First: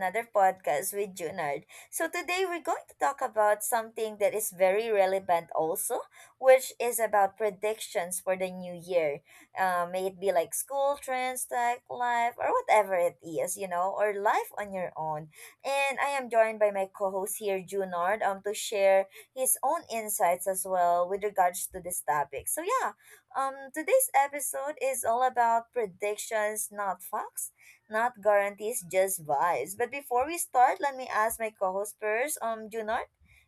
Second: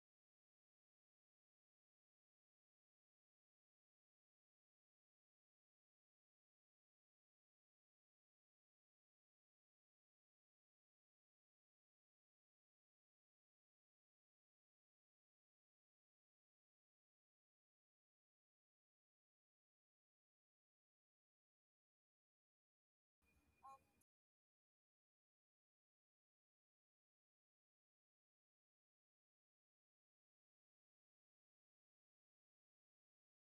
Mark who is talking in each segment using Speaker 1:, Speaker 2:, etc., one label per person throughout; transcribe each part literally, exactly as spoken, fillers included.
Speaker 1: another podcast with Junard. So today we're going to talk about something that is very relevant also, which is about predictions for the new year. Uh, may it be like school trends, tech life, or whatever it is, you know, or life on your own. And I am joined by my co-host here, Junard, um, to share his own insights as well with regards to this topic. So yeah, um, today's episode is all about predictions, not facts not guarantees, just vibes. But before we start, let me ask my co-host first. Um, Junard,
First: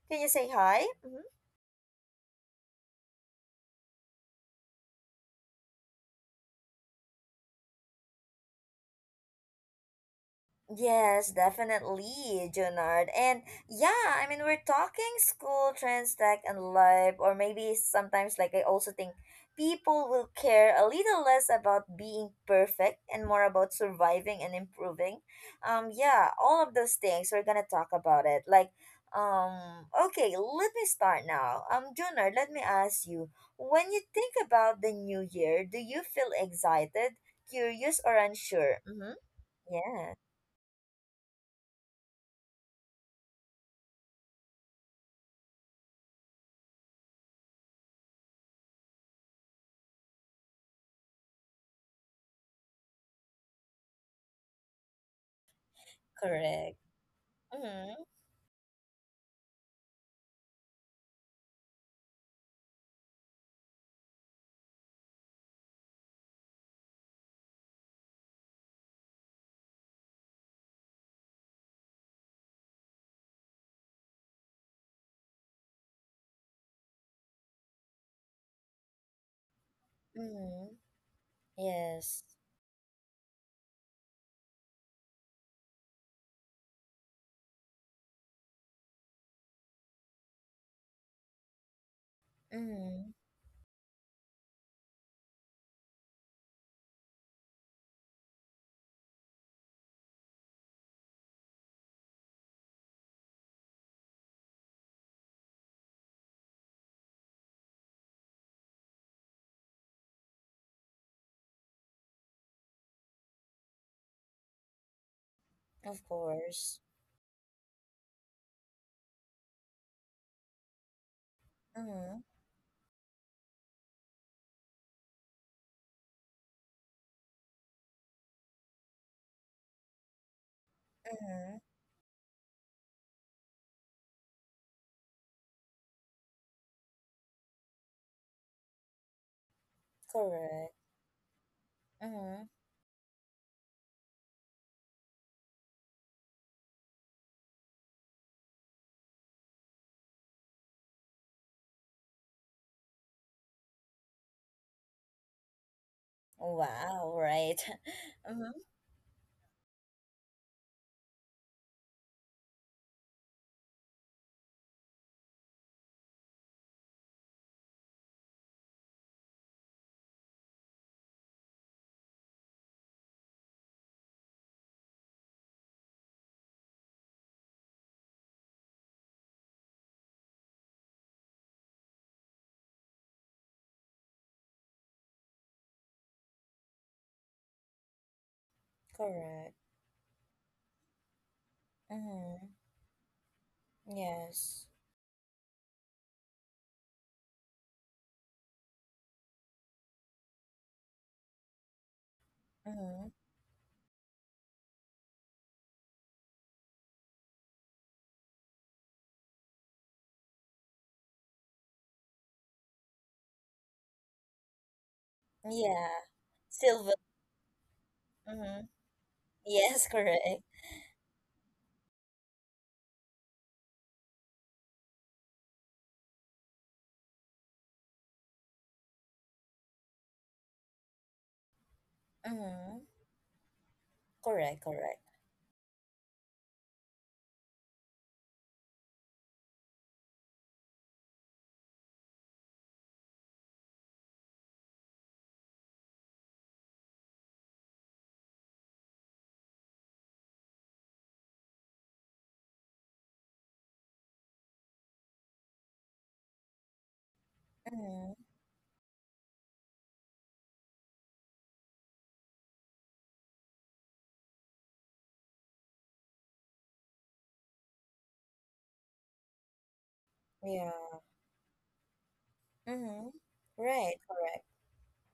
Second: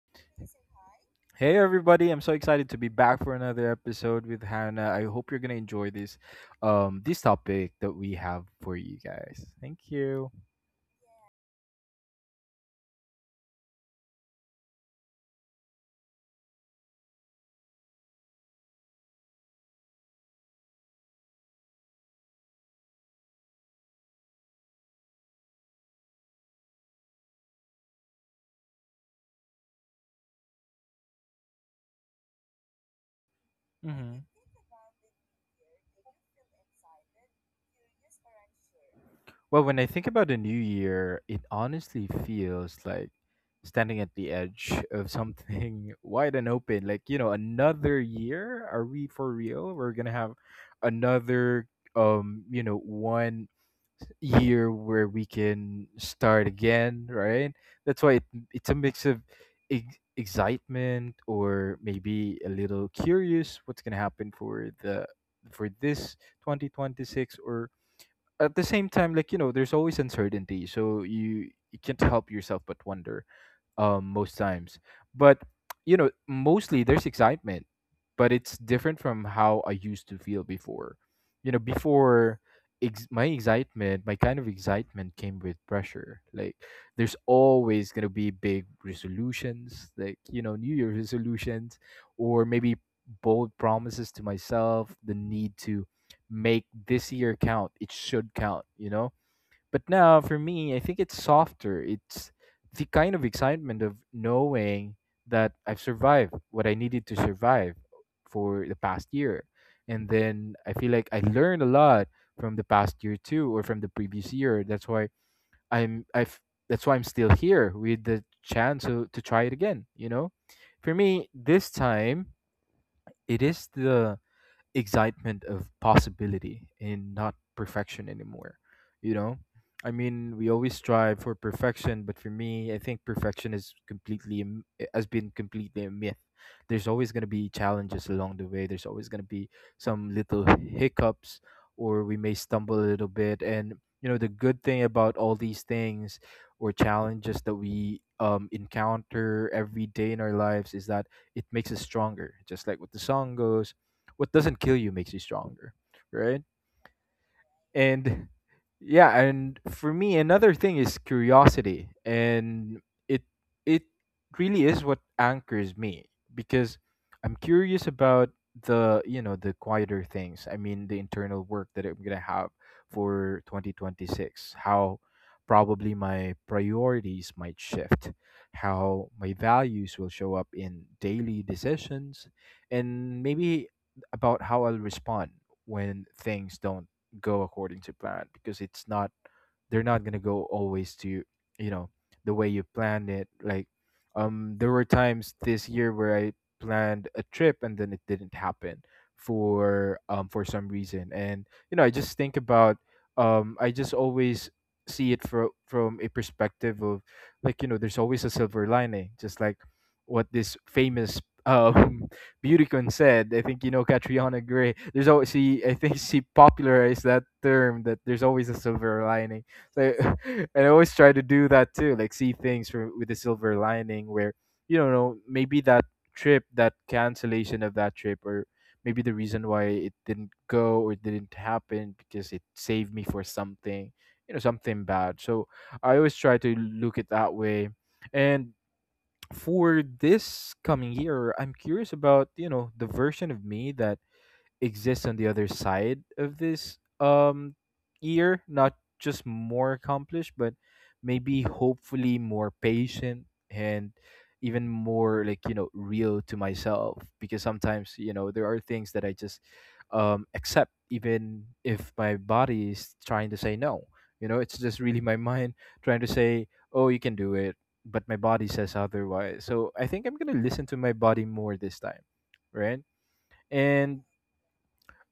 Speaker 1: can you say hi? Mm-hmm.
Speaker 2: Hey everybody, I'm so excited to be back for another episode with Hannah. I hope you're gonna enjoy this um this topic that we have for you guys. Thank you.
Speaker 1: Yes, definitely, Junard. And yeah, I mean, we're talking school, trends, tech, and life, or maybe sometimes, like, I also think people will care a little less about being perfect and more about surviving and improving. Um, yeah, all of those things, we're gonna talk about it. Like, um, okay, let me start now. Um, Junard, let me ask you, when you think
Speaker 2: hmm
Speaker 1: about the new year, do you feel excited, curious, or unsure? Mm-hmm.
Speaker 2: Well, when I
Speaker 1: Yes.
Speaker 2: think about the new year, it honestly feels like standing at the edge of something wide and open. Like, you know, another year? Are we for real? We're going to have another, um, you know, one year where we can start
Speaker 1: Correct.
Speaker 2: again, right?
Speaker 1: Mm-hmm.
Speaker 2: That's why it, it's a mix of ex- excitement, or maybe a little curious what's going to happen for the for this twenty twenty-six. Or at the same time, like, you know, there's always uncertainty, so you you can't help yourself but wonder, um, most times. But, you know, mostly there's excitement, but it's different from how I used to feel
Speaker 1: Mm-hmm.
Speaker 2: before. You know,
Speaker 1: Yes.
Speaker 2: before, ex- my excitement, my kind of excitement came with pressure. Like, there's always gonna be big resolutions, like, you know, New Year resolutions, or maybe
Speaker 1: Mm-hmm.
Speaker 2: bold promises to myself. The need to make this year count. It should count. You know, but now for me, I think it's softer. It's the kind of excitement of knowing that I've survived what I needed to survive for the past year. And then I feel like I learned a lot from the past year too, or from the previous year. That's why
Speaker 1: Of
Speaker 2: I'm I've
Speaker 1: course.
Speaker 2: that's why I'm still here with the chance to, to try it again, you know? For me, this
Speaker 1: Mm-hmm.
Speaker 2: time it is the excitement of possibility and not perfection anymore, you know. I mean, we always strive for
Speaker 1: Mm-hmm.
Speaker 2: perfection, but for me, I think perfection is completely a m- has been completely a myth. There's always going to be challenges along the way, there's always going to be some little
Speaker 1: Correct.
Speaker 2: hiccups, or we may
Speaker 1: Mm-hmm.
Speaker 2: stumble a little bit. And you know, the good thing about all these things or challenges that we um, encounter every day in our lives is that it makes us stronger, just like what the song goes, what doesn't kill you makes you stronger, right?
Speaker 1: Wow, right.
Speaker 2: And
Speaker 1: Mm-hmm.
Speaker 2: yeah, and for me, another thing is curiosity. And it it really is what anchors me, because I'm curious about the, you know, the quieter things. I mean, the internal work that I'm gonna have for twenty twenty-six, how probably my priorities might shift, how my values will show up in daily decisions, and maybe about how I'll respond when things don't go according to plan. Because it's not,
Speaker 1: Correct.
Speaker 2: they're not gonna go always to, you know, the
Speaker 1: Mm-hmm.
Speaker 2: way you planned it. Like, um,
Speaker 1: Yes.
Speaker 2: there were times this year where I planned a trip and then it didn't happen for um for some reason. And you know, I just think about,
Speaker 1: Mm-hmm.
Speaker 2: um I just always see it from from a perspective of, like, you know, there's always a silver lining, just like what this famous um Beautycon said. I think you know Catriona Gray. There's always she. I think
Speaker 1: Yeah.
Speaker 2: she
Speaker 1: Silver.
Speaker 2: popularized that term that there's always a
Speaker 1: Mm-hmm.
Speaker 2: silver lining.
Speaker 1: Yes,
Speaker 2: So,
Speaker 1: correct.
Speaker 2: and I always try to do that too, like see things from, with a silver lining, where you don't know, maybe that trip, that cancellation of that trip, or maybe the reason why it didn't go or didn't happen, because it
Speaker 1: Mm-hmm.
Speaker 2: saved me for something, you know,
Speaker 1: Correct,
Speaker 2: something
Speaker 1: correct.
Speaker 2: bad. So I always try to look at that way. And for this coming year, I'm curious about, you know, the version of me that exists on the other side of this um year. Not just more accomplished, but maybe hopefully more patient, and even more, like, you know, real to myself. Because sometimes,
Speaker 1: Mm-hmm.
Speaker 2: you know, there are things that I just um accept even if my body is trying to say no. You know, it's just really my mind trying to say, oh, you can do it, but my body says otherwise. So I think I'm going to listen
Speaker 1: Yeah.
Speaker 2: to my body more this time, right?
Speaker 1: Mm-hmm. Right,
Speaker 2: And
Speaker 1: correct.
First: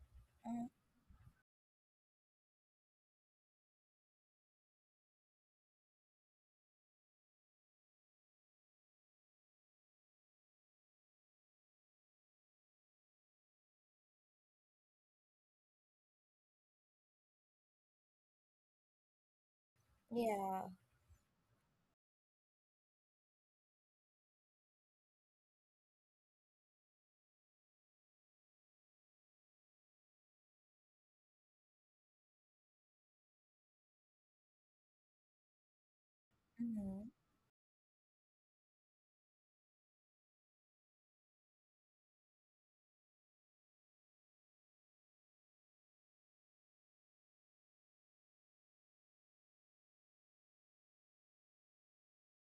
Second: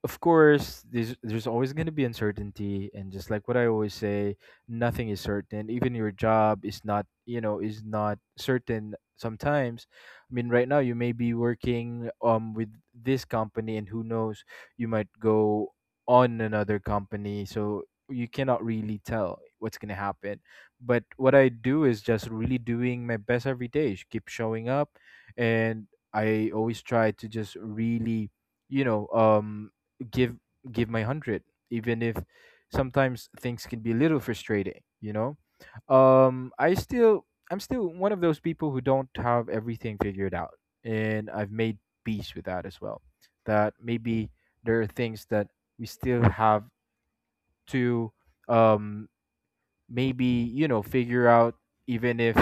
Speaker 2: of
Speaker 1: Mm-hmm.
Speaker 2: course, there's there's always going to be uncertainty. And just like what I always say, nothing is certain. Even your job is not, you know, is not certain sometimes. I mean, right now you may be working um with this company, and who knows, you might go on another company. So you cannot really tell what's going to happen.
Speaker 1: Yeah.
Speaker 2: But what I do is just really doing my best every day, sh- keep showing up. And I always try to just really, you know, um give give my one hundred, even if sometimes things can be a little frustrating, you know. um i
Speaker 1: Mm-hmm.
Speaker 2: still I'm still one of those people who don't have everything figured out, and I've made peace with that as well. That maybe there are things that we still have to, um maybe, you know, figure out, even if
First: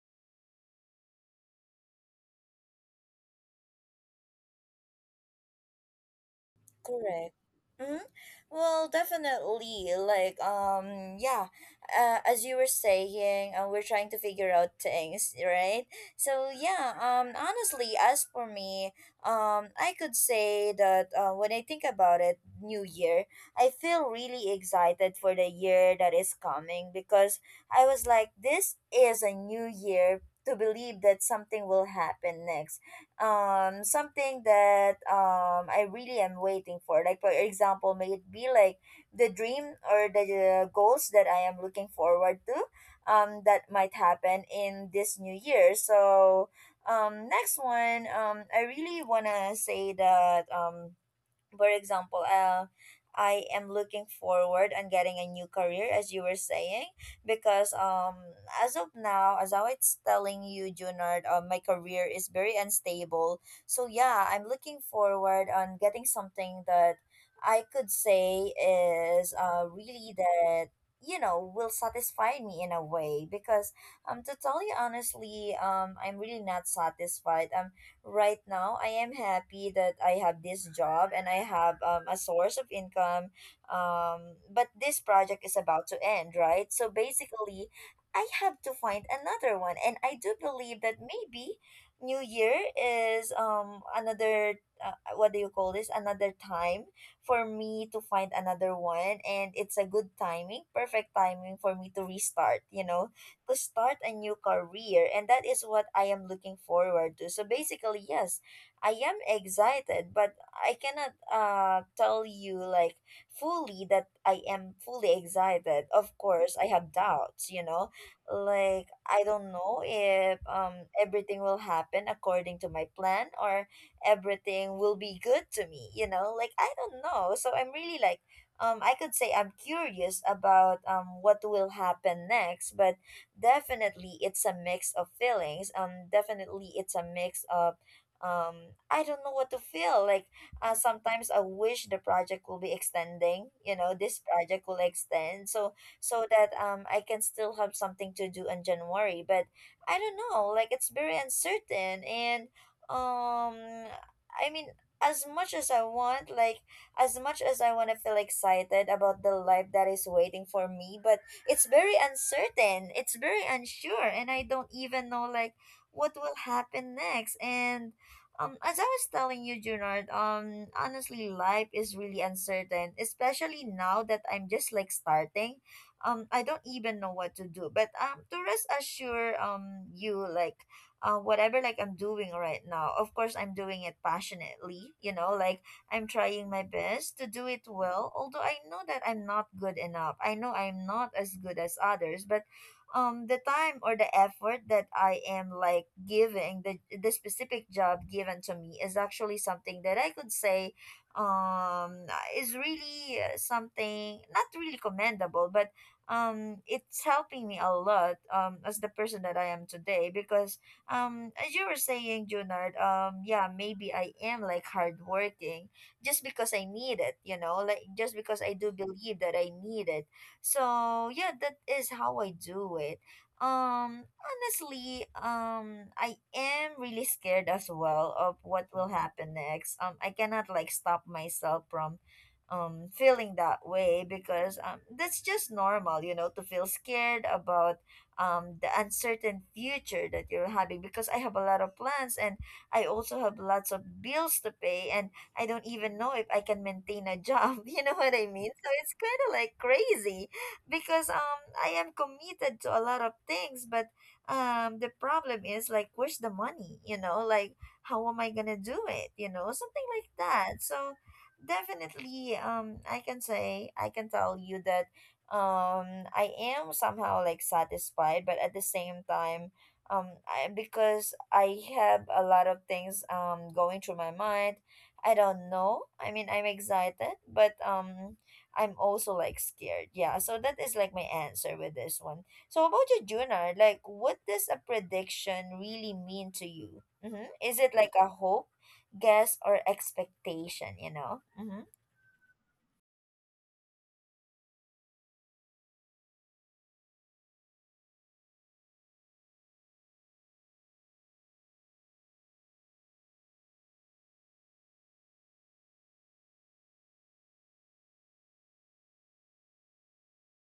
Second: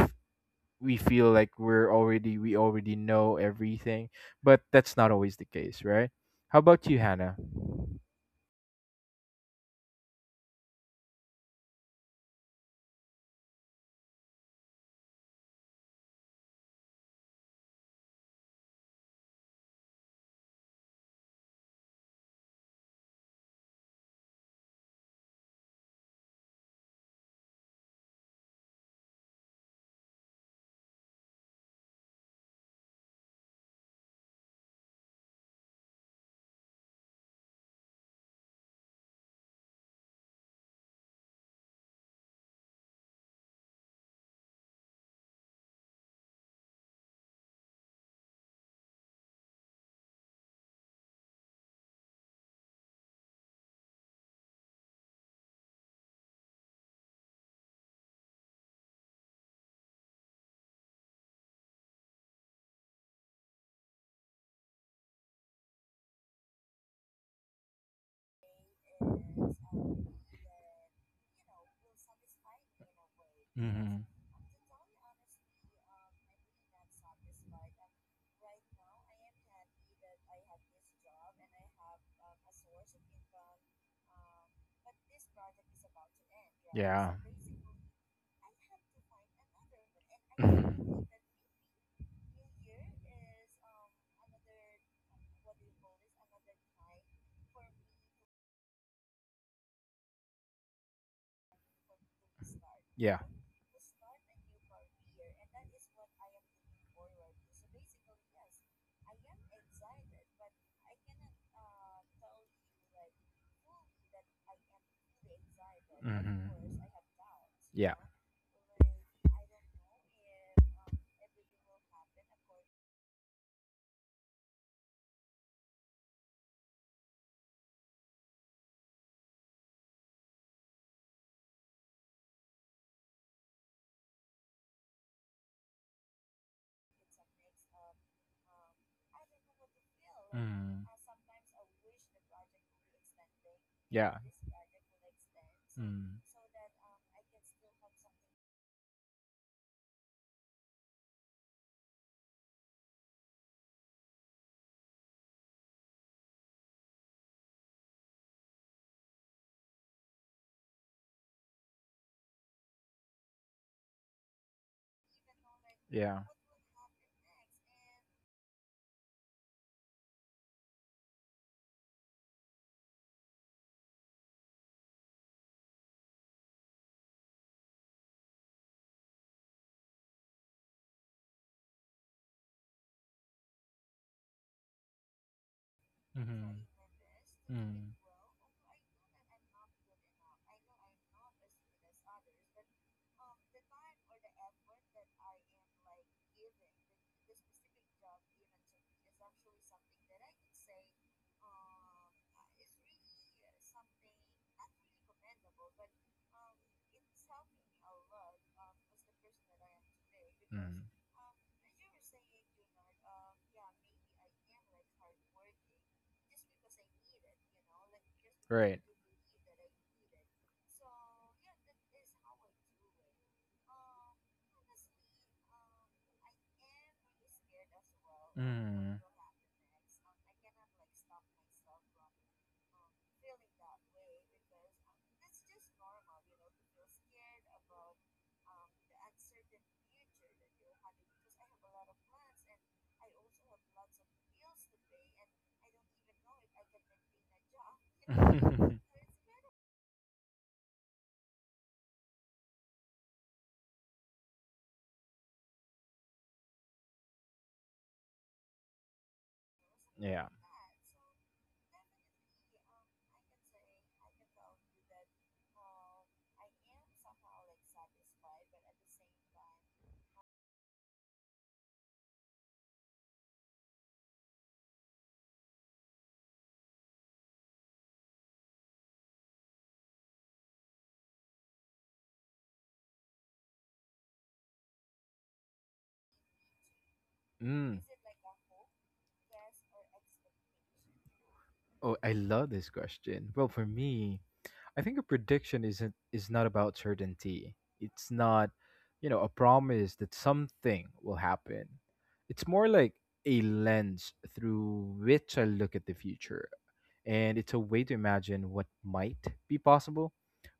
Speaker 2: we feel like we're already we already know everything. But that's not always the case, right? How about you,
Speaker 1: Correct.
Speaker 2: Hannah?
Speaker 1: Mm-hmm. Well, definitely. Like, um, yeah. Uh, as you were saying, uh, we're trying to figure out things, right? So yeah. Um, honestly, as for me, um, I could say that uh, when I think about it, New Year, I feel really excited for the year that is coming because I was like, this is a new year. To believe that something will happen next, um something that um I really am waiting for. Like for example, may it be like the dream or the uh, goals that I am looking forward to um that might happen in this new year. So um next one um I really want to say that um for example, uh, I am looking forward and getting a new career, as you were saying, because um, as of now, as I was telling you, Junard, uh, my career is very unstable. So yeah, I'm looking forward on getting something that I could say is uh, really that you know will satisfy me in a way because um to tell you honestly um I'm really not satisfied um right now I am happy that I have this job and I have um, a source of income. Um, but this project is about to end, right? So basically, I have to find another one, and I do believe that maybe New Year is um another uh, what do you call this? Another time for me to find another one, and it's a good timing, perfect timing for me to restart. You know to start a new career and that is what I am looking forward to. So basically, yes, I am excited, but I cannot uh tell you like fully that I am fully excited. Of course, I have doubts, you know. Like I don't know if um everything will happen according to my plan or everything will be good to me, you know? Like I don't know. So I'm really like um I could say I'm curious about um what will happen next, but definitely, it's a mix of feelings. Um, definitely, it's a mix of, um, I don't know what to feel. Like, uh, sometimes I wish the project will be extending. You know, this project will extend so so that um I can still have something to do in January. But I don't know. Like, it's very uncertain, and um, I mean. As much as I want, like, as much as I want to feel excited about the life that is waiting for me, but it's very uncertain it's very unsure and I don't even know like what will happen next and um as I was telling you Junard, um honestly life is really uncertain especially now that I'm just like starting um I don't even know what to do but um to rest assure um you like uh, whatever like I'm doing right now of course I'm doing it passionately you know like I'm trying my best to do it well, although I know that I'm not good enough. I know I'm not as good as others, but
Speaker 2: a way.
Speaker 1: um the time or the effort that I am like giving the the specific job given to me is actually something that I could say um is really uh, something not really commendable, but um it's helping me a lot um as the person that I am today because
Speaker 2: Mm.
Speaker 1: um as you were saying Junard um yeah maybe I am like hardworking just because I need it, you know, like just because I do
Speaker 2: Right.
Speaker 1: believe that I need it. So yeah, that is how I do it. Um, honestly, um, I am really scared as well of what will
Speaker 2: Mm.
Speaker 1: happen next. Um, I cannot like stop myself from um feeling that way because um that's just normal you know to feel scared about um the uncertain future that you're having because I have a lot of plans and I also have lots of bills to pay and I don't even know if I can maintain a job. You know what I mean? So it's kind of like crazy because um I am committed to a lot of things, but um the problem is like where's the money? You know, like how am I gonna do it? You know, something like
Speaker 2: yeah.
Speaker 1: that. So definitely um I can say I can tell you that um I am somehow like satisfied, but at the same time um I, because I have a lot of things um going through my mind I don't know. I mean, I'm excited, but um, I'm also like scared. Yeah, so that is like my answer with this one. So how about you, Junar? Like, what does a prediction really mean to you? Mm-hmm. Is it
Speaker 2: Mm.
Speaker 1: like a hope, guess, or expectation? You know. Mm-hmm.
Speaker 2: Oh, I love this question. Well, for me, I think a prediction isn't is not about certainty. It's not, you know, a promise that something will happen. It's more like a lens through which I look at the future. And it's a way to imagine what might be possible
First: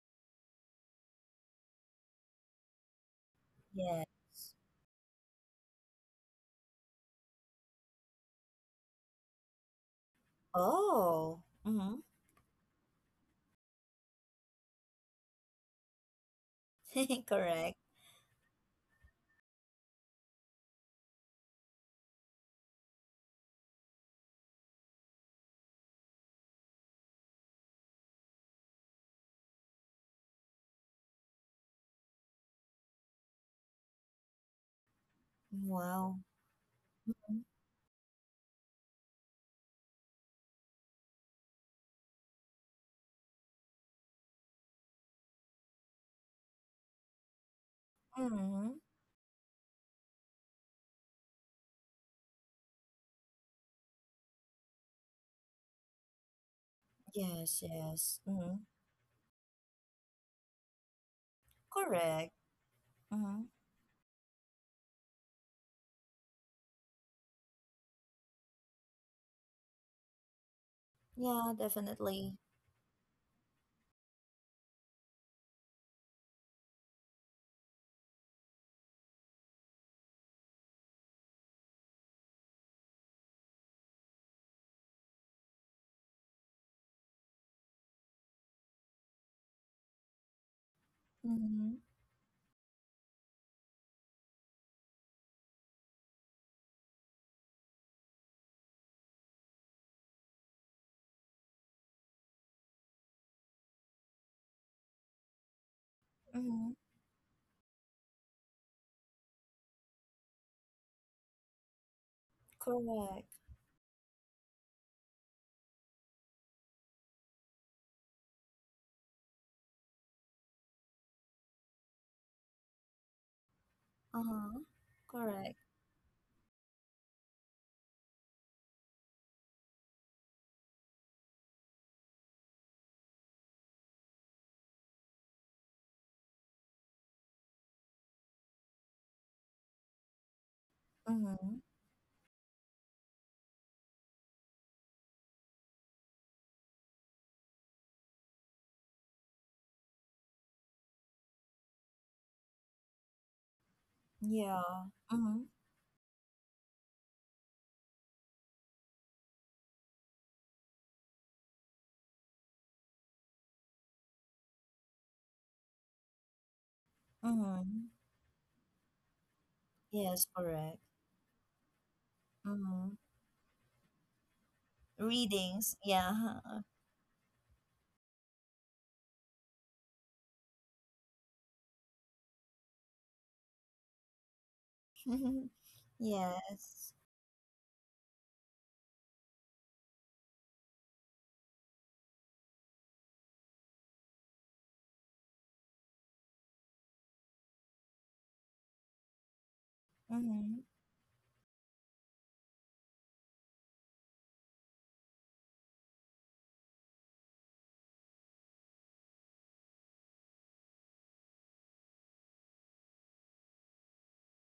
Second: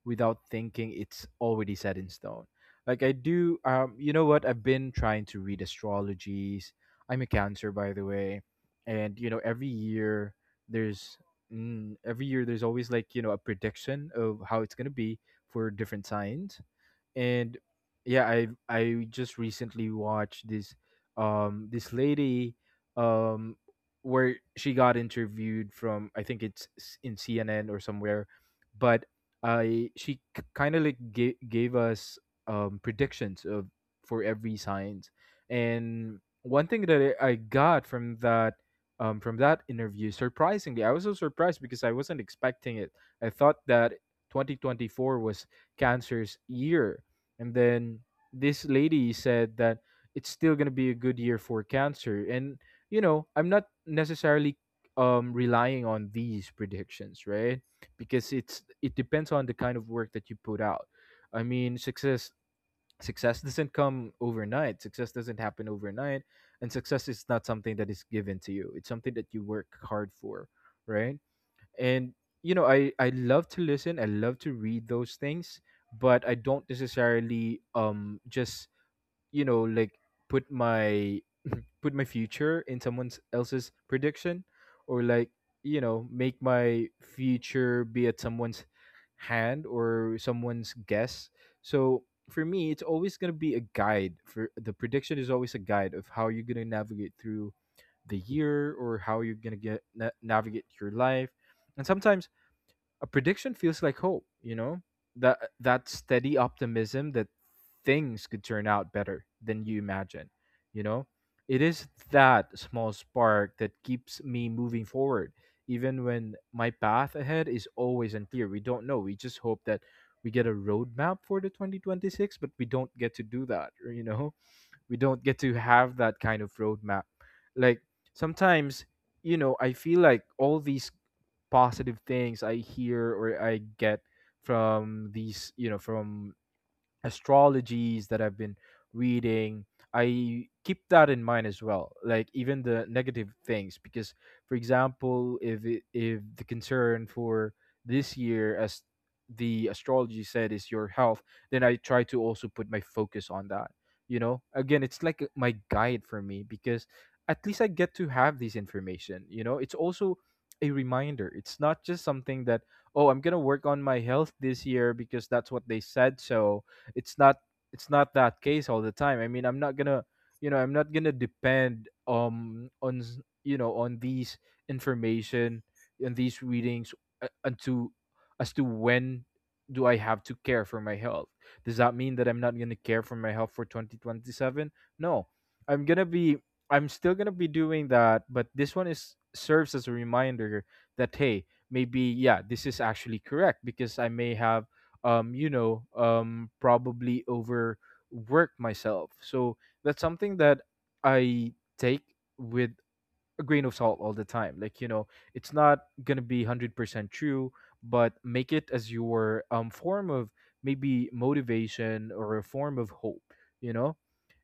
Speaker 2: without thinking it's already set in stone. Like, I do, um
Speaker 1: Yeah.
Speaker 2: you know what, I've been trying to read astrologies. I'm a cancer by the way. And you know, every year there's,
Speaker 1: Oh.
Speaker 2: mm,
Speaker 1: Mm-hmm.
Speaker 2: every year there's always, like, you know, a prediction of how it's going to be for different signs. And
Speaker 1: Correct.
Speaker 2: yeah, i i just recently watched this um this lady, um where she got interviewed from, I think it's s- in CNN or somewhere. But I she kind of like gave, gave us um predictions of, for every science. And
Speaker 1: Wow.
Speaker 2: one thing that i I got from that, um from that interview, surprisingly, I was so surprised because I wasn't expecting it. I thought that twenty twenty-four was cancer's year, and then this
Speaker 1: Mm-hmm.
Speaker 2: lady said that it's still going to be a good year for cancer. And, you know, I'm not necessarily um, relying on these predictions, right?
Speaker 1: Yes, yes.
Speaker 2: Because
Speaker 1: Mm-hmm.
Speaker 2: it's it depends on the kind of work that you put out. I mean, success
Speaker 1: Correct.
Speaker 2: success
Speaker 1: Mm-hmm.
Speaker 2: doesn't come overnight. Success doesn't happen overnight, and success is not something that is given to you. It's something that you work hard for, right?
Speaker 1: Yeah,
Speaker 2: And
Speaker 1: definitely.
Speaker 2: you know, i i love to listen, I love to read those things, but I don't necessarily, um just, you know, like, put my put my future in someone else's prediction, or like, you know, make my future be at someone's hand or someone's guess.
Speaker 1: Mm-hmm.
Speaker 2: So for me, it's always going to be a guide. For the prediction is always a guide of how you're going to navigate through the year, or how you're going to get na- navigate your life. And sometimes a prediction feels like hope, you know? That that steady
Speaker 1: Mm-hmm.
Speaker 2: optimism that things could turn out better than you imagine, you know? It is that small
Speaker 1: Correct.
Speaker 2: spark that keeps me moving forward even when my path ahead is always unclear. We don't know. We just hope that we get a roadmap for the twenty twenty-six, but we don't get to do that, or, you know,
Speaker 1: Uh-huh.
Speaker 2: we don't get to
Speaker 1: Correct.
Speaker 2: have that kind of roadmap. Like, sometimes, you know, I feel like all these positive things I hear or I get from these, you know, from astrologies that I've been reading. I keep that in mind
Speaker 1: Mm-hmm.
Speaker 2: as well, like even the negative things, because, for example, if it, if the concern for this year, as the astrology said, is your health, then I try to also put my focus on that. You know,
Speaker 1: Yeah.
Speaker 2: again, it's like
Speaker 1: Mm-hmm.
Speaker 2: my guide for me, because at least I get to have this information. You know, it's also a reminder. It's not just something that, oh, I'm gonna work on my health this year because that's what they said. So it's not,
Speaker 1: Mm-hmm.
Speaker 2: it's not that case all the time. I mean, I'm not gonna,
Speaker 1: Yes,
Speaker 2: you know, I'm
Speaker 1: correct.
Speaker 2: not gonna depend um
Speaker 1: Mm-hmm.
Speaker 2: on s- you know, on these information
Speaker 1: Readings.
Speaker 2: and these
Speaker 1: Yeah.
Speaker 2: readings uh, unto as to when do I have to care for my health. Does that mean that I'm not gonna care for my health for twenty twenty-seven? No, I'm gonna be, I'm
Speaker 1: Yes.
Speaker 2: still gonna be doing that, but this one is serves as a reminder that hey, maybe yeah, this is actually correct because I may have um you know um probably overwork myself. So that's something
Speaker 1: Mm-hmm.
Speaker 2: that I take with a grain of salt all the time, like you know it's not going to be one hundred percent true, but make it as your um form of maybe motivation or a form of hope, you know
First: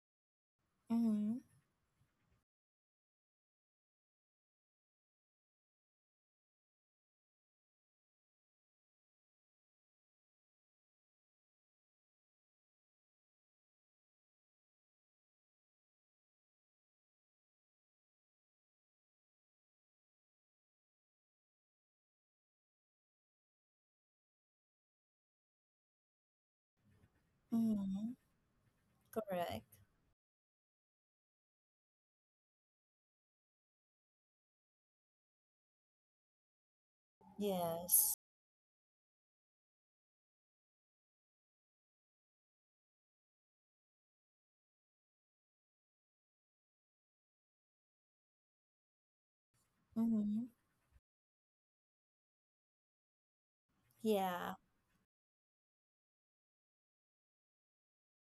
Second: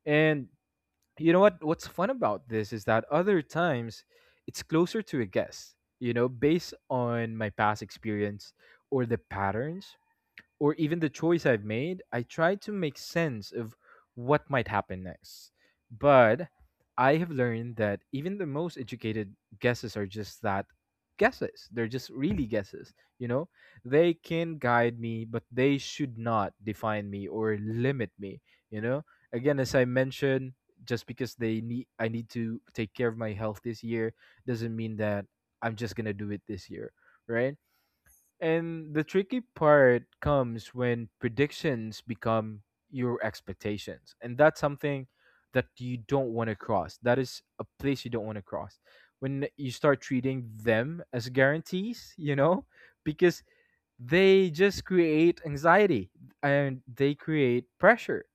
Speaker 2: and you know
Speaker 1: Mm-hmm.
Speaker 2: what what's fun about this is that other times it's closer to a guess, you know based on my past experience or the patterns or even the choice I've made. I try to make sense of what might happen next. But I have learned that even the most educated guesses are just that, guesses. They're just really guesses, you know? They can guide me, but they should not define me or limit
Speaker 1: Mm-hmm.
Speaker 2: me, you know? Again, as
Speaker 1: Correct.
Speaker 2: I mentioned, just because they need I need to take care of my health this year doesn't mean that I'm just going to do it this year, right?
Speaker 1: Yes.
Speaker 2: And the tricky part comes when predictions become your expectations. And that's something that you don't want to cross. That is a place you don't want to cross. When you start
Speaker 1: Mm-hmm.
Speaker 2: treating them as guarantees, you know, because they
Speaker 1: Yeah.
Speaker 2: just create anxiety and they create pressure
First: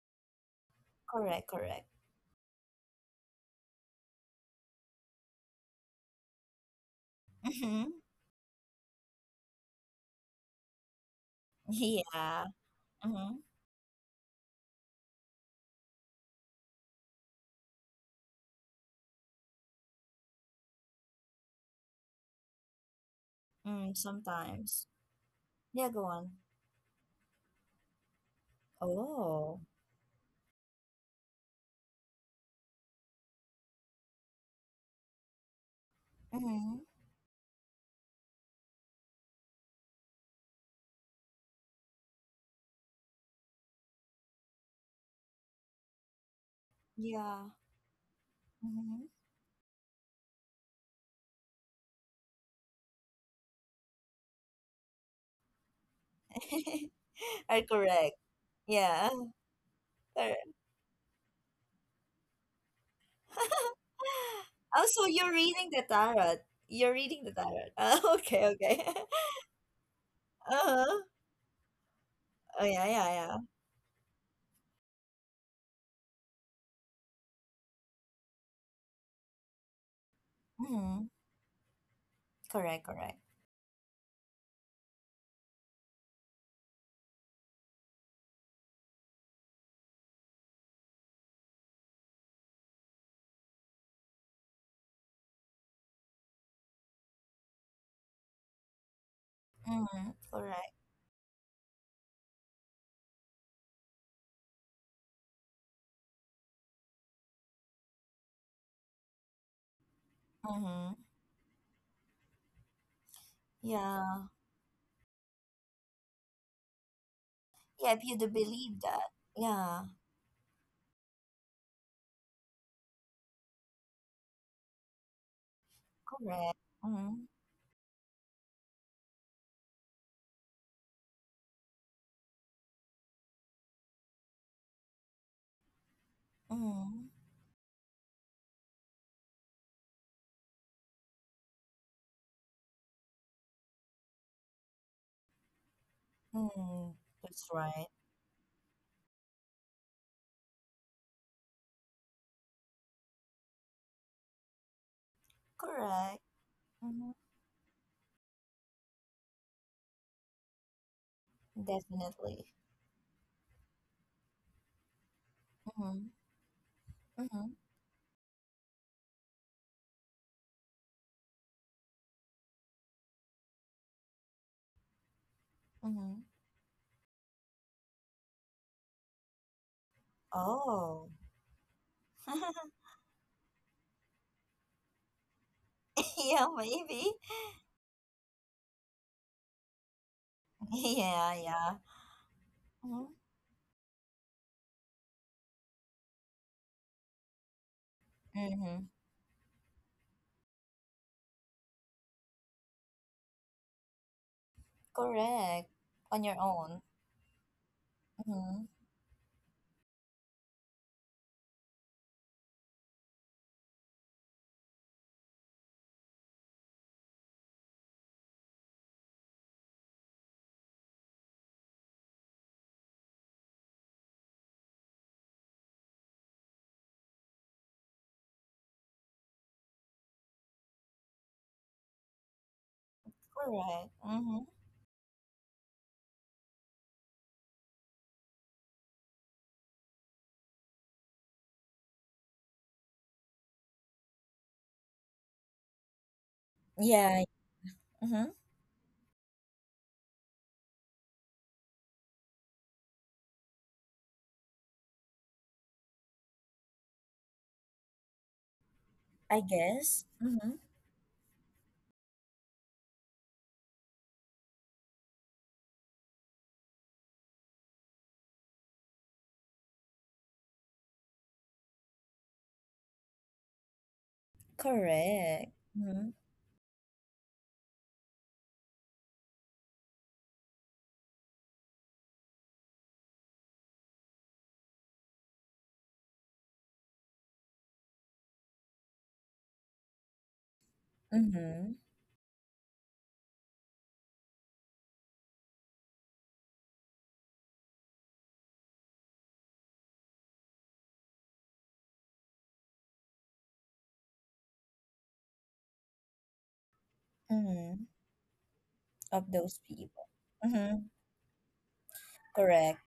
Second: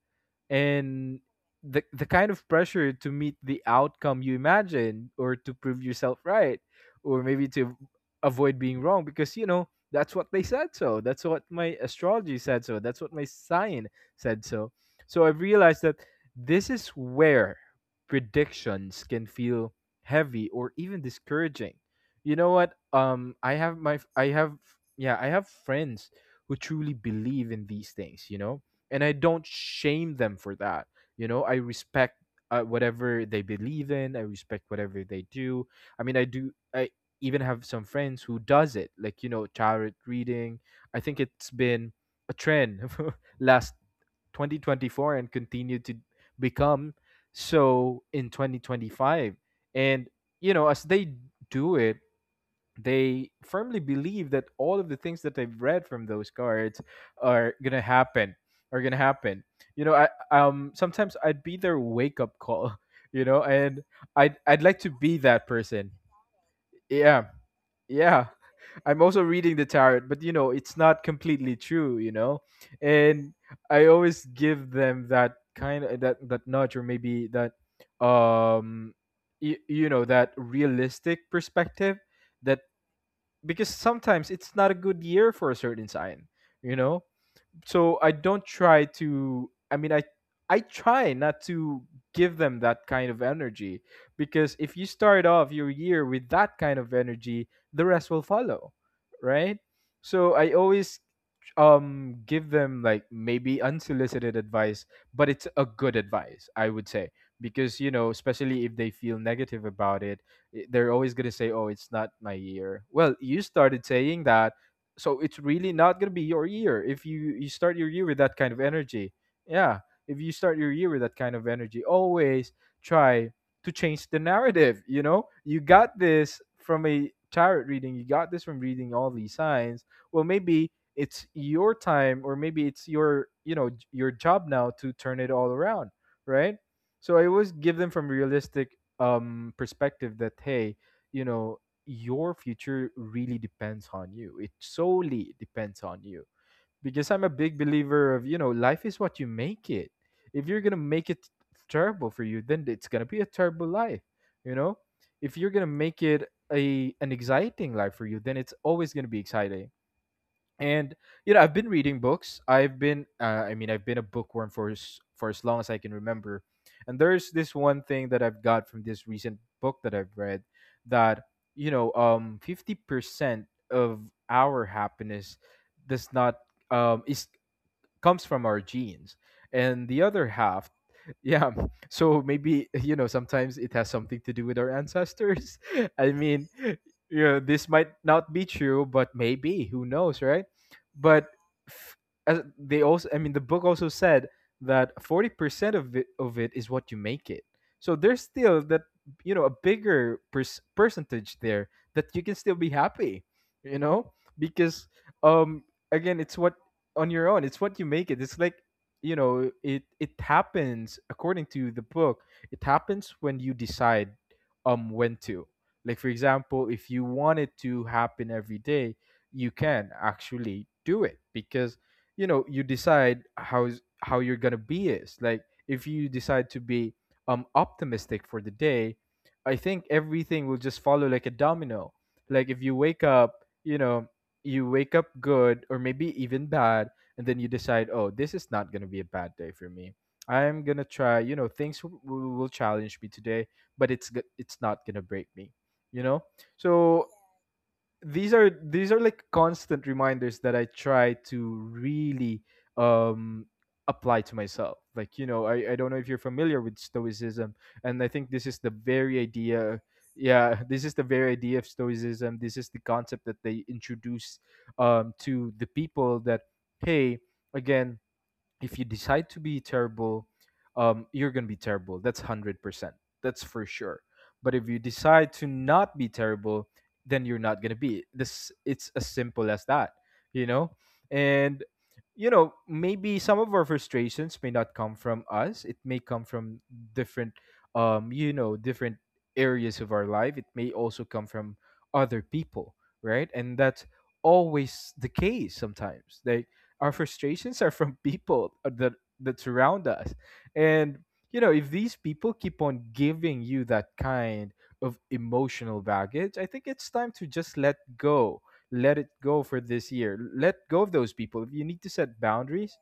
Speaker 2: and
Speaker 1: Correct,
Speaker 2: the
Speaker 1: correct.
Speaker 2: the kind of pressure to meet the outcome you imagine or to prove yourself right, or maybe to
Speaker 1: Mm-hmm.
Speaker 2: avoid being wrong, because you know that's what they said, so that's what my astrology
Speaker 1: Yeah.
Speaker 2: said, so that's what my
Speaker 1: Mm-hmm.
Speaker 2: sign said so. So I've realized that this is where predictions can feel heavy or even discouraging. You know what um I have
Speaker 1: Mm,
Speaker 2: my I have
Speaker 1: sometimes.
Speaker 2: Yeah, I have
Speaker 1: Yeah, go
Speaker 2: friends
Speaker 1: on.
Speaker 2: who truly believe in these things, you know, and I don't
Speaker 1: Oh.
Speaker 2: shame them for that. You know, I respect uh, whatever they believe in. I respect whatever they do. I mean, I do.
Speaker 1: Mm-hmm.
Speaker 2: I even have some friends who does it, like you know, tarot reading. I think it's been a trend last twenty twenty-four and continued to become
Speaker 1: Yeah.
Speaker 2: so in
Speaker 1: Mm-hmm.
Speaker 2: twenty twenty-five. And you know, as they do it, they firmly believe that all of the things that they've read from those cards are
Speaker 1: Are
Speaker 2: gonna
Speaker 1: correct.
Speaker 2: happen, are gonna
Speaker 1: Yeah.
Speaker 2: happen you know. I
Speaker 1: Correct.
Speaker 2: um Sometimes I'd be their wake-up call, you know, and i'd i'd like
Speaker 1: Oh,
Speaker 2: to
Speaker 1: so
Speaker 2: be
Speaker 1: you're
Speaker 2: that
Speaker 1: reading the
Speaker 2: person.
Speaker 1: tarot. You're reading
Speaker 2: Yeah,
Speaker 1: the tarot. Oh,
Speaker 2: yeah.
Speaker 1: okay, okay.
Speaker 2: I'm also reading the tarot, but you know it's
Speaker 1: Uh-huh.
Speaker 2: not completely true, you know.
Speaker 1: Oh, yeah, yeah,
Speaker 2: And
Speaker 1: yeah.
Speaker 2: I always give them that kind of, that that nudge or maybe that, um you, you know that
Speaker 1: Mm-hmm.
Speaker 2: realistic perspective. That
Speaker 1: Correct, correct.
Speaker 2: Because sometimes it's not a good year for a certain sign, you know? So I don't try to, I mean, I I try not to give them that kind of energy, because if you start off your year with that kind of energy, the rest will follow, right?
Speaker 1: Mm-hmm.
Speaker 2: So I
Speaker 1: Correct.
Speaker 2: always um give them like maybe unsolicited advice, but it's a good advice, I would say, because you know, especially if they feel negative about it, i- they're
Speaker 1: Mm-hmm.
Speaker 2: always going to say, oh, it's not my year. Well, you started saying
Speaker 1: Yeah.
Speaker 2: that, so it's really not going to be your year if you you start your
Speaker 1: Yeah, if
Speaker 2: year
Speaker 1: you
Speaker 2: with
Speaker 1: do
Speaker 2: that kind of
Speaker 1: believe that.
Speaker 2: energy. Yeah,
Speaker 1: Yeah,
Speaker 2: if you start your year with that kind of energy, always try to change the narrative. You know, you got this
Speaker 1: correct.
Speaker 2: from a
Speaker 1: Mm-hmm.
Speaker 2: tarot reading, you got this from reading all these signs. Well, maybe it's your time, or maybe it's your, you know j- your job now to turn it all around, right?
Speaker 1: Mm-hmm.
Speaker 2: So I always give them from realistic um perspective that hey, you know, your future really depends on you. It solely depends on you,
Speaker 1: Mm-hmm.
Speaker 2: because I'm a
Speaker 1: That's
Speaker 2: big
Speaker 1: right.
Speaker 2: believer of, you know, life is what you make it. If you're gonna make it terrible for you, then it's gonna be a terrible life, you know. If you're gonna make
Speaker 1: Correct.
Speaker 2: it a
Speaker 1: Mm-hmm.
Speaker 2: an exciting life for you, then it's always gonna be exciting. And you know, I've been reading books,
Speaker 1: Definitely.
Speaker 2: I've been uh, I mean I've been a bookworm for as, for as long as I can
Speaker 1: Mm-hmm.
Speaker 2: remember, and there's
Speaker 1: Mm-hmm.
Speaker 2: this one thing that I've got from this recent book that I've read, that you know um fifty percent of our happiness does
Speaker 1: Mm-hmm.
Speaker 2: not um is comes from our genes, and the other half.
Speaker 1: Oh.
Speaker 2: Yeah, so maybe you know sometimes it has something to do with our ancestors. I
Speaker 1: Yeah,
Speaker 2: mean,
Speaker 1: maybe.
Speaker 2: you know, this might not be true, but maybe, who knows, right? But
Speaker 1: Yeah, yeah.
Speaker 2: f- as they also,
Speaker 1: Mm-hmm.
Speaker 2: I mean the book also said, that forty percent of it, of it is what you make it. So there's still
Speaker 1: Mm-hmm.
Speaker 2: that, you know, a bigger pers- percentage there that you can still be happy, you know. Because um
Speaker 1: Correct.
Speaker 2: again,
Speaker 1: On
Speaker 2: it's
Speaker 1: your
Speaker 2: what,
Speaker 1: own.
Speaker 2: on your own, it's what you make it. It's like,
Speaker 1: Mm-hmm.
Speaker 2: you know, it it happens, according to the book, it happens when you decide um when to, like for example, if you want it to happen every day, you can actually do it, because you know, you decide how how you're gonna be. Is like, if you decide to be um optimistic for the day, I think everything will just follow like a domino. Like if you wake up, you
Speaker 1: Correct.
Speaker 2: know,
Speaker 1: Mm-hmm.
Speaker 2: you wake up good or maybe even bad, and then you decide, oh, this is not gonna be a bad day for me. I'm gonna try. You know, things w- w- will challenge me today, but it's g- it's not gonna break me. You know, so
Speaker 1: Yeah. Mm-hmm.
Speaker 2: these are, these are like constant reminders that I try to really um apply to myself. Like, you know, I, I don't know if you're familiar with stoicism, and I think this is the very
Speaker 1: I
Speaker 2: idea.
Speaker 1: guess. Mm-hmm.
Speaker 2: Yeah, this is the very idea of stoicism. This is the concept that they introduce um to the people, that hey, again, if you decide to be terrible, um, you're gonna be terrible. That's hundred percent. That's for sure. But if you decide
Speaker 1: Correct.
Speaker 2: to not
Speaker 1: Mm-hmm.
Speaker 2: be terrible, then you're not gonna be. This, it's as simple as that, you know. And you know, maybe some of our frustrations may not come from us. It may come from different, um, you know, different areas of our life. It may also come from
Speaker 1: Mm-hmm.
Speaker 2: other people, right? And that's always the case sometimes. That our frustrations are from people that that surround us. And you know, if these people keep on giving you that kind of emotional baggage, I think it's time to just let
Speaker 1: Mm-hmm.
Speaker 2: go. Let it
Speaker 1: Of
Speaker 2: go
Speaker 1: those
Speaker 2: for this
Speaker 1: people.
Speaker 2: year. Let
Speaker 1: Mm-hmm.
Speaker 2: go of those people. If you need to set boundaries,
Speaker 1: Correct.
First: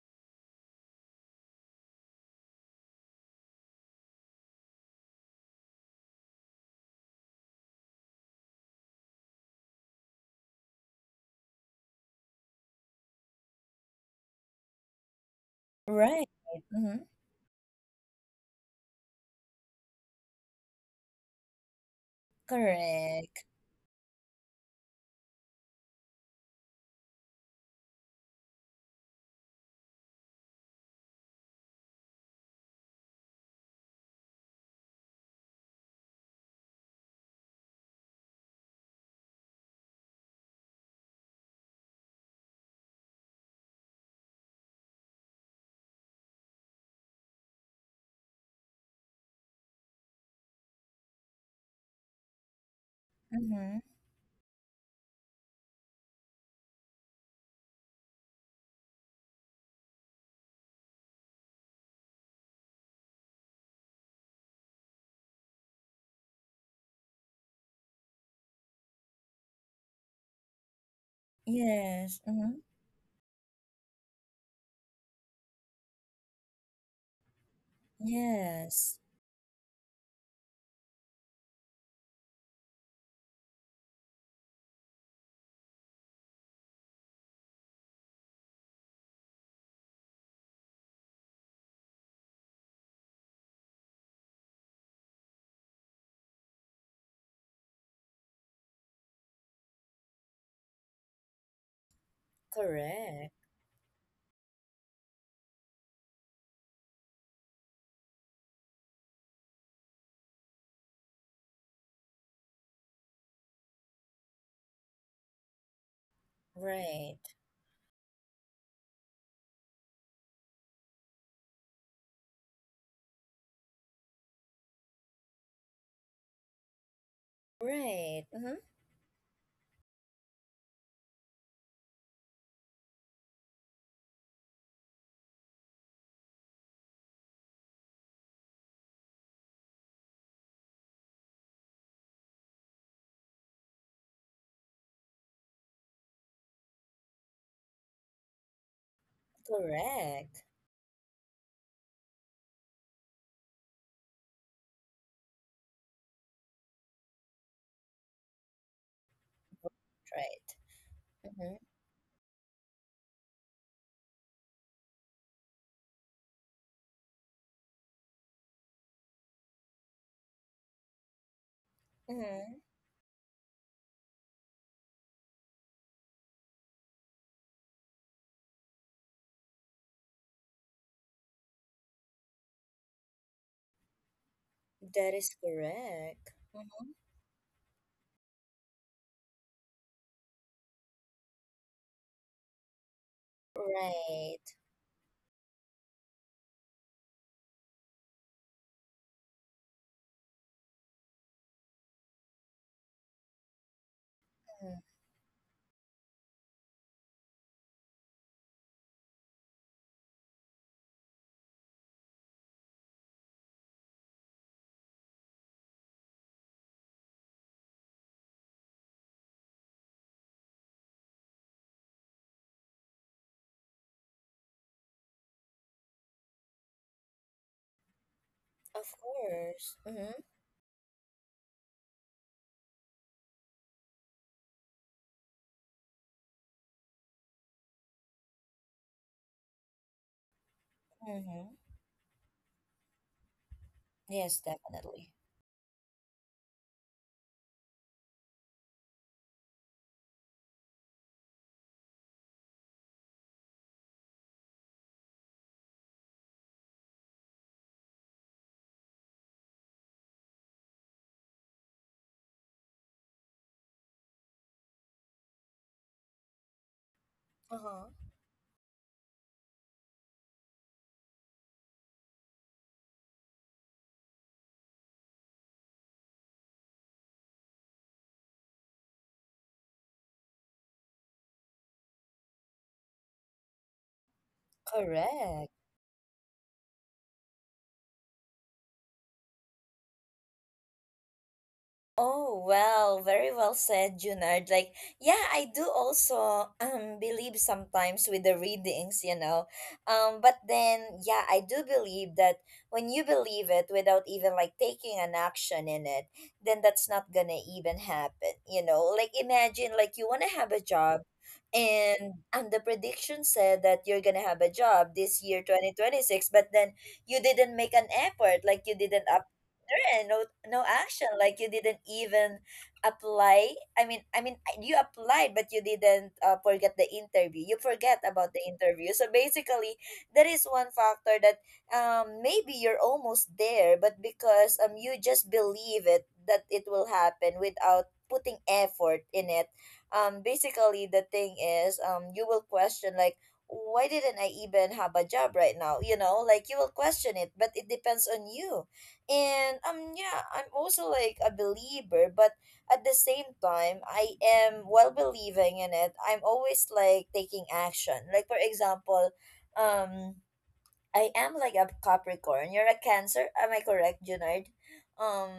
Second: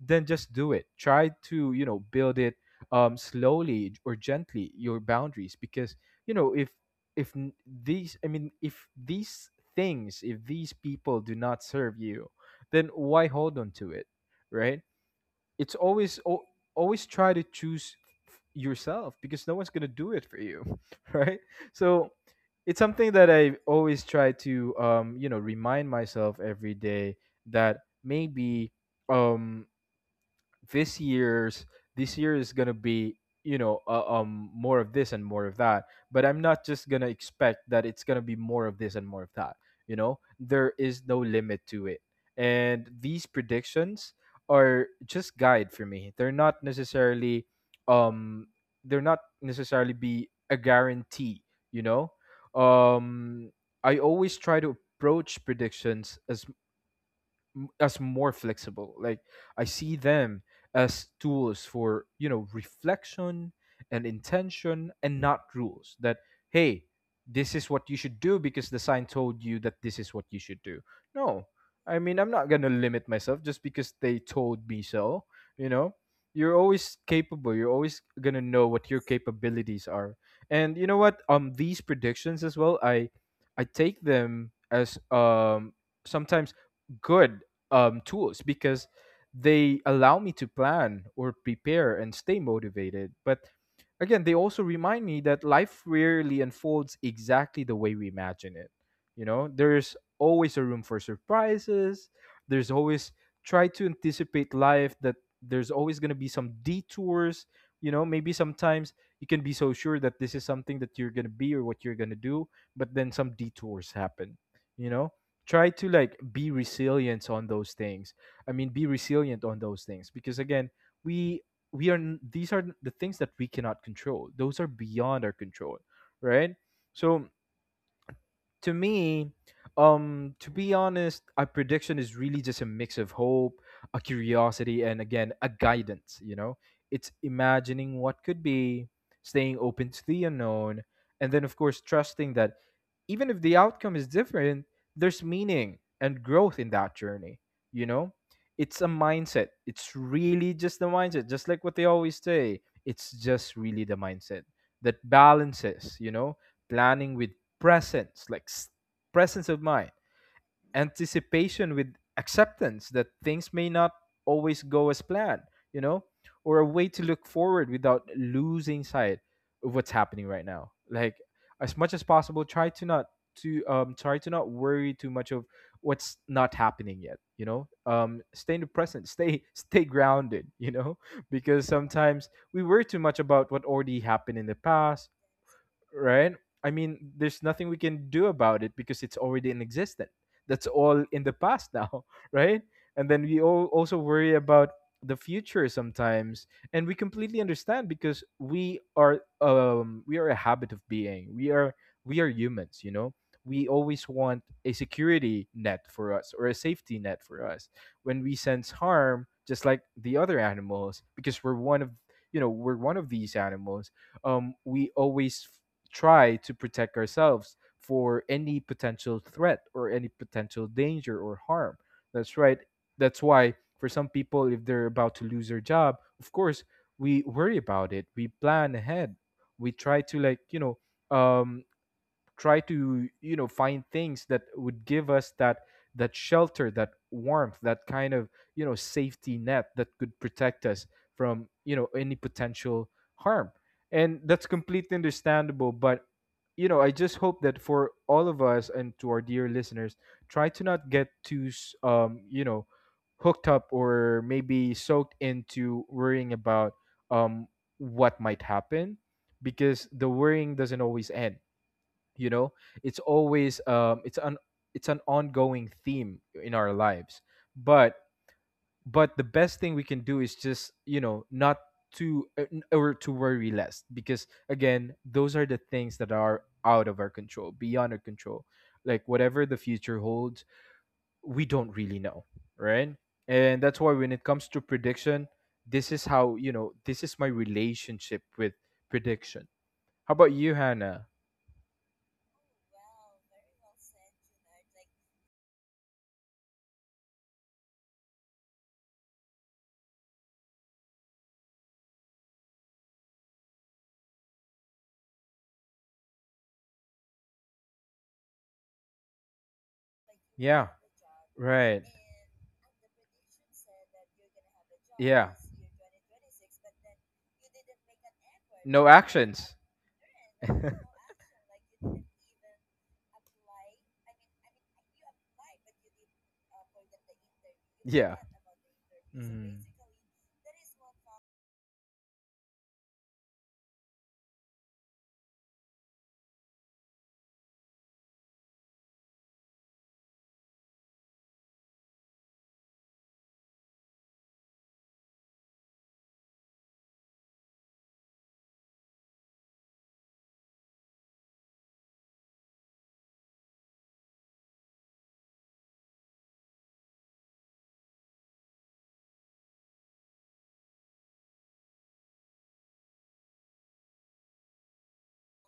Speaker 2: then just do it. Try to, you know, build it um slowly or gently your boundaries, because, you know, if if n- these, I mean, if these things, if these people do not serve you, then why hold on to it, right? It's always
Speaker 1: Right.
Speaker 2: al-
Speaker 1: Mm-hmm.
Speaker 2: Always try to choose yourself, because no one's going to do it for you, right? So it's something that
Speaker 1: Correct.
Speaker 2: I always try to um, you know, remind myself every day that maybe um this year's this year is gonna be, you know, uh, um more of this and more of that, but I'm not just gonna expect that it's gonna be more of this and more of that. You know, there is no limit to it, and these predictions are just guide for me. They're not necessarily um they're not necessarily be a guarantee, you know. um
Speaker 1: Mm-hmm.
Speaker 2: I always try to approach predictions as as more flexible. Like, I see them as tools for, you know, reflection and intention, and not rules. That hey, this is what you should do because the sign told you that this is what you should do. No, I mean,
Speaker 1: Yes.
Speaker 2: I'm not
Speaker 1: Mm-hmm.
Speaker 2: gonna limit myself just because they told me so. You know, you're always capable. You're always gonna know what your
Speaker 1: Yes.
Speaker 2: capabilities are. And you know what? Um, these predictions as well. I I take them as um sometimes good um, tools, because they allow me to plan or prepare and stay motivated. But again, they also remind me that life rarely unfolds exactly the way we imagine it. You know, there's always a room for surprises. There's
Speaker 1: Correct.
Speaker 2: always, try to anticipate life, that there's always going to be some detours. You know, maybe sometimes you can be so sure that this is something that you're going to be or what you're going to do, but then some detours happen, you know? Try to like be
Speaker 1: Right.
Speaker 2: resilient on those things, I mean, be resilient on those things, because again, we we are n- these are the things that we cannot control. Those are beyond our control, right? So
Speaker 1: Right. Mm-hmm.
Speaker 2: to me, um, to be honest, a prediction is really just a mix of hope, a curiosity, and again, a guidance. You know, it's imagining what could be, staying open to the unknown, and then, of course, trusting that even if the outcome is different, there's meaning and growth in that journey. You know, it's a mindset. It's
Speaker 1: Correct.
Speaker 2: really just the mindset, just like what they always say. It's just really the mindset that balances, you know, planning with presence, like s- presence of mind,
Speaker 1: Right. Mm-hmm.
Speaker 2: anticipation with acceptance that things may not always go as planned, you know, or a way to look forward without losing sight of what's happening right now. Like as much as possible,
Speaker 1: Mm-hmm.
Speaker 2: try to not to um try to not worry too much of what's not happening yet, you know um stay in the present, stay stay grounded, you know. Because sometimes we worry too much about what already happened in the past,
Speaker 1: That is correct.
Speaker 2: right? I
Speaker 1: Mm-hmm.
Speaker 2: mean, there's nothing we can do about it because it's already in existence. That's all in the past now, right? And then we all also worry
Speaker 1: Right.
Speaker 2: about the future sometimes, and we completely understand because we are um we are a habit of being. We are we are humans, you know. We always want a
Speaker 1: Mm-hmm.
Speaker 2: security net for us or a safety net for us when we sense harm, just like the other animals, because we're one of you know we're one of these animals. um, we always try to protect ourselves for any potential threat or any potential danger or harm. That's right. That's why for some people, if they're about to lose their job, of course we worry about it. We plan
Speaker 1: Of
Speaker 2: ahead. We
Speaker 1: course.
Speaker 2: try
Speaker 1: Mm-hmm.
Speaker 2: to, like, you know, um try to, you know, find things that would give us that that shelter, that warmth, that kind of, you know, safety net that could protect us from,
Speaker 1: Mm-hmm.
Speaker 2: you know, any potential harm. And
Speaker 1: Yes,
Speaker 2: that's completely
Speaker 1: definitely.
Speaker 2: understandable, but you know, I just hope that for all of us and to our dear listeners, try to not get too, s- um, you know, hooked up or maybe soaked into worrying about um, what might happen, because the worrying doesn't always end. You know, it's always um, it's an it's an ongoing theme in our lives.
Speaker 1: Uh-huh.
Speaker 2: But but the best thing we can do is just, you know, not to uh, n- or to worry less, because again, those are the things that are out of our control, beyond our control. Like whatever the future holds, we don't really know, right? And that's why when it comes to prediction,
Speaker 1: Correct.
Speaker 2: this is how you know this is my relationship with prediction. How about you, Hannah?
Speaker 1: Oh, well, very well said, Junard. Like, yeah, I do also um believe sometimes with the readings, you know. Um, but then yeah, I do believe that when you believe it without even like taking an action in it, then that's not gonna even happen, you know. Like imagine like you wanna have a
Speaker 2: Yeah.
Speaker 1: job
Speaker 2: Right.
Speaker 1: and and the prediction said that you're gonna have a job this
Speaker 2: Yeah.
Speaker 1: year twenty twenty-six but then you didn't make an effort like you
Speaker 2: No
Speaker 1: didn't
Speaker 2: actions.
Speaker 1: there are no no action like you didn't even apply i mean i mean you applied but you didn't uh, forget the interview you forget
Speaker 2: Yeah.
Speaker 1: about the interview so
Speaker 2: Hmm.
Speaker 1: basically that is one factor that um maybe you're almost there but because um you just believe it that it will happen without putting effort in it um basically the thing is um you will question like why didn't I even have a job right now you know like you will question it but it depends on you and um yeah, I'm also like a believer, but at the same time, I am while believing in it, I'm always like taking action. Like for example, um I am like a Capricorn. You're a Cancer, am I correct, Junard? Um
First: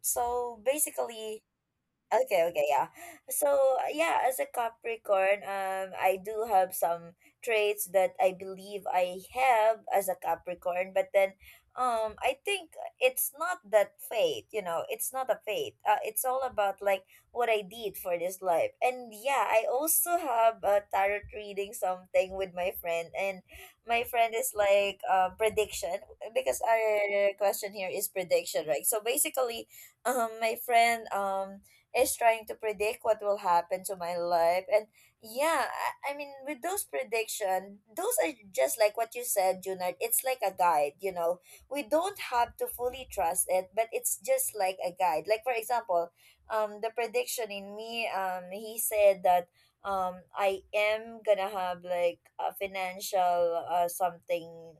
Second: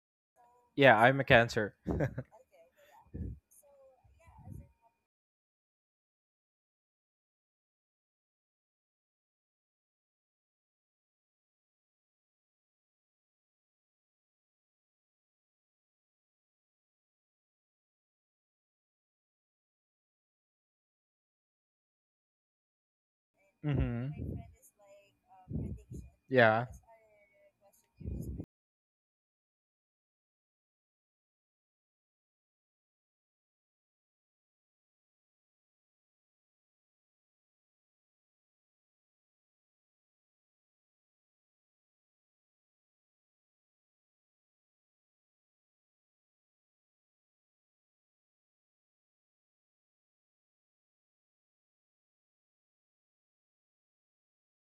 Speaker 1: so
Speaker 2: Yeah, I'm a
Speaker 1: basically
Speaker 2: cancer.
Speaker 1: Okay, okay, yeah. So, uh, yeah, as a Capricorn, um, I do have some traits that I believe I have as a Capricorn, but then, um, I think it's not that fate, you know, it's not a fate. Uh, it's all about like what I did for this life. And yeah, I also have a tarot reading something with my friend, and my
Speaker 2: Hmm.
Speaker 1: friend is like, uh, prediction because
Speaker 2: Yeah.
Speaker 1: our question here is prediction, right? So basically, um, my friend, um is trying to predict what will happen to my life. And yeah, I, I mean, with those prediction, those are just like what you said, Junard. It's like a guide, you know. We don't have to fully trust it, but it's just like a guide. Like, for example, um, the prediction in me, um, he said that um I am gonna have like a financial uh something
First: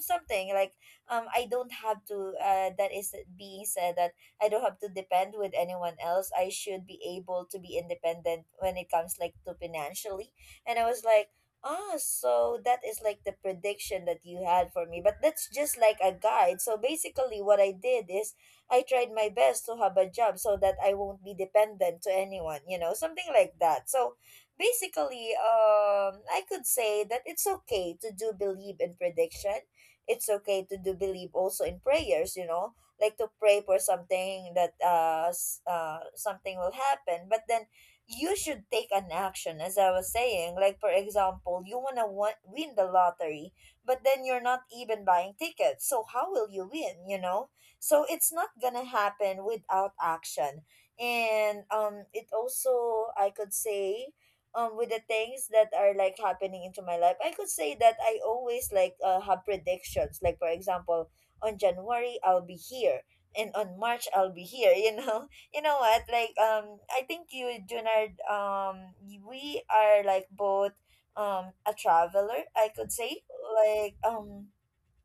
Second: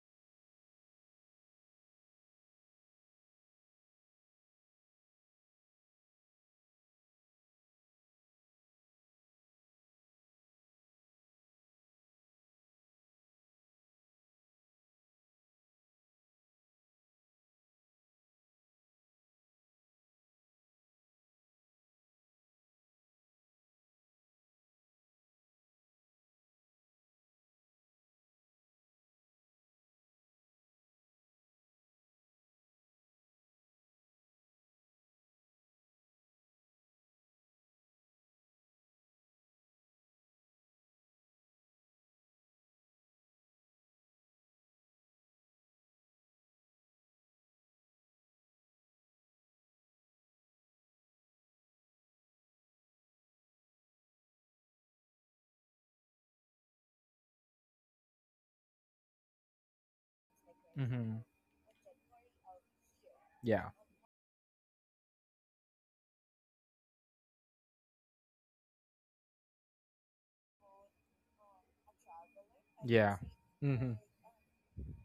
Speaker 1: something like um I don't have to uh that is being said that I don't have to depend with anyone else. I should be able to be independent when it comes like to financially. And I was like, ah, so that is like the prediction that you had for me. But that's just like a guide. So basically what I did is I tried my best to have a job so that I won't be dependent to anyone, you know, something like that. So basically, um, I could say that it's okay to do believe in prediction, it's okay to do believe also in prayers, you know, like to pray for something that uh, s- uh something will happen, but then you should take an action. As I was saying, like for example, you want to want, win the lottery, but then you're not even buying tickets, so how will you win, you know? So it's not gonna happen without action. And um it also, I could say, um with the things that are like happening into my life, I could say that I always like uh, have predictions. Like for example,
Speaker 2: Hmm.
Speaker 1: on january I'll be here and
Speaker 2: Yeah.
Speaker 1: on march I'll be here, you know. You know what, like um I think you, Junard, um we are like both um a traveler, I could
Speaker 2: Yeah.
Speaker 1: say.
Speaker 2: Hmm.
Speaker 1: Like um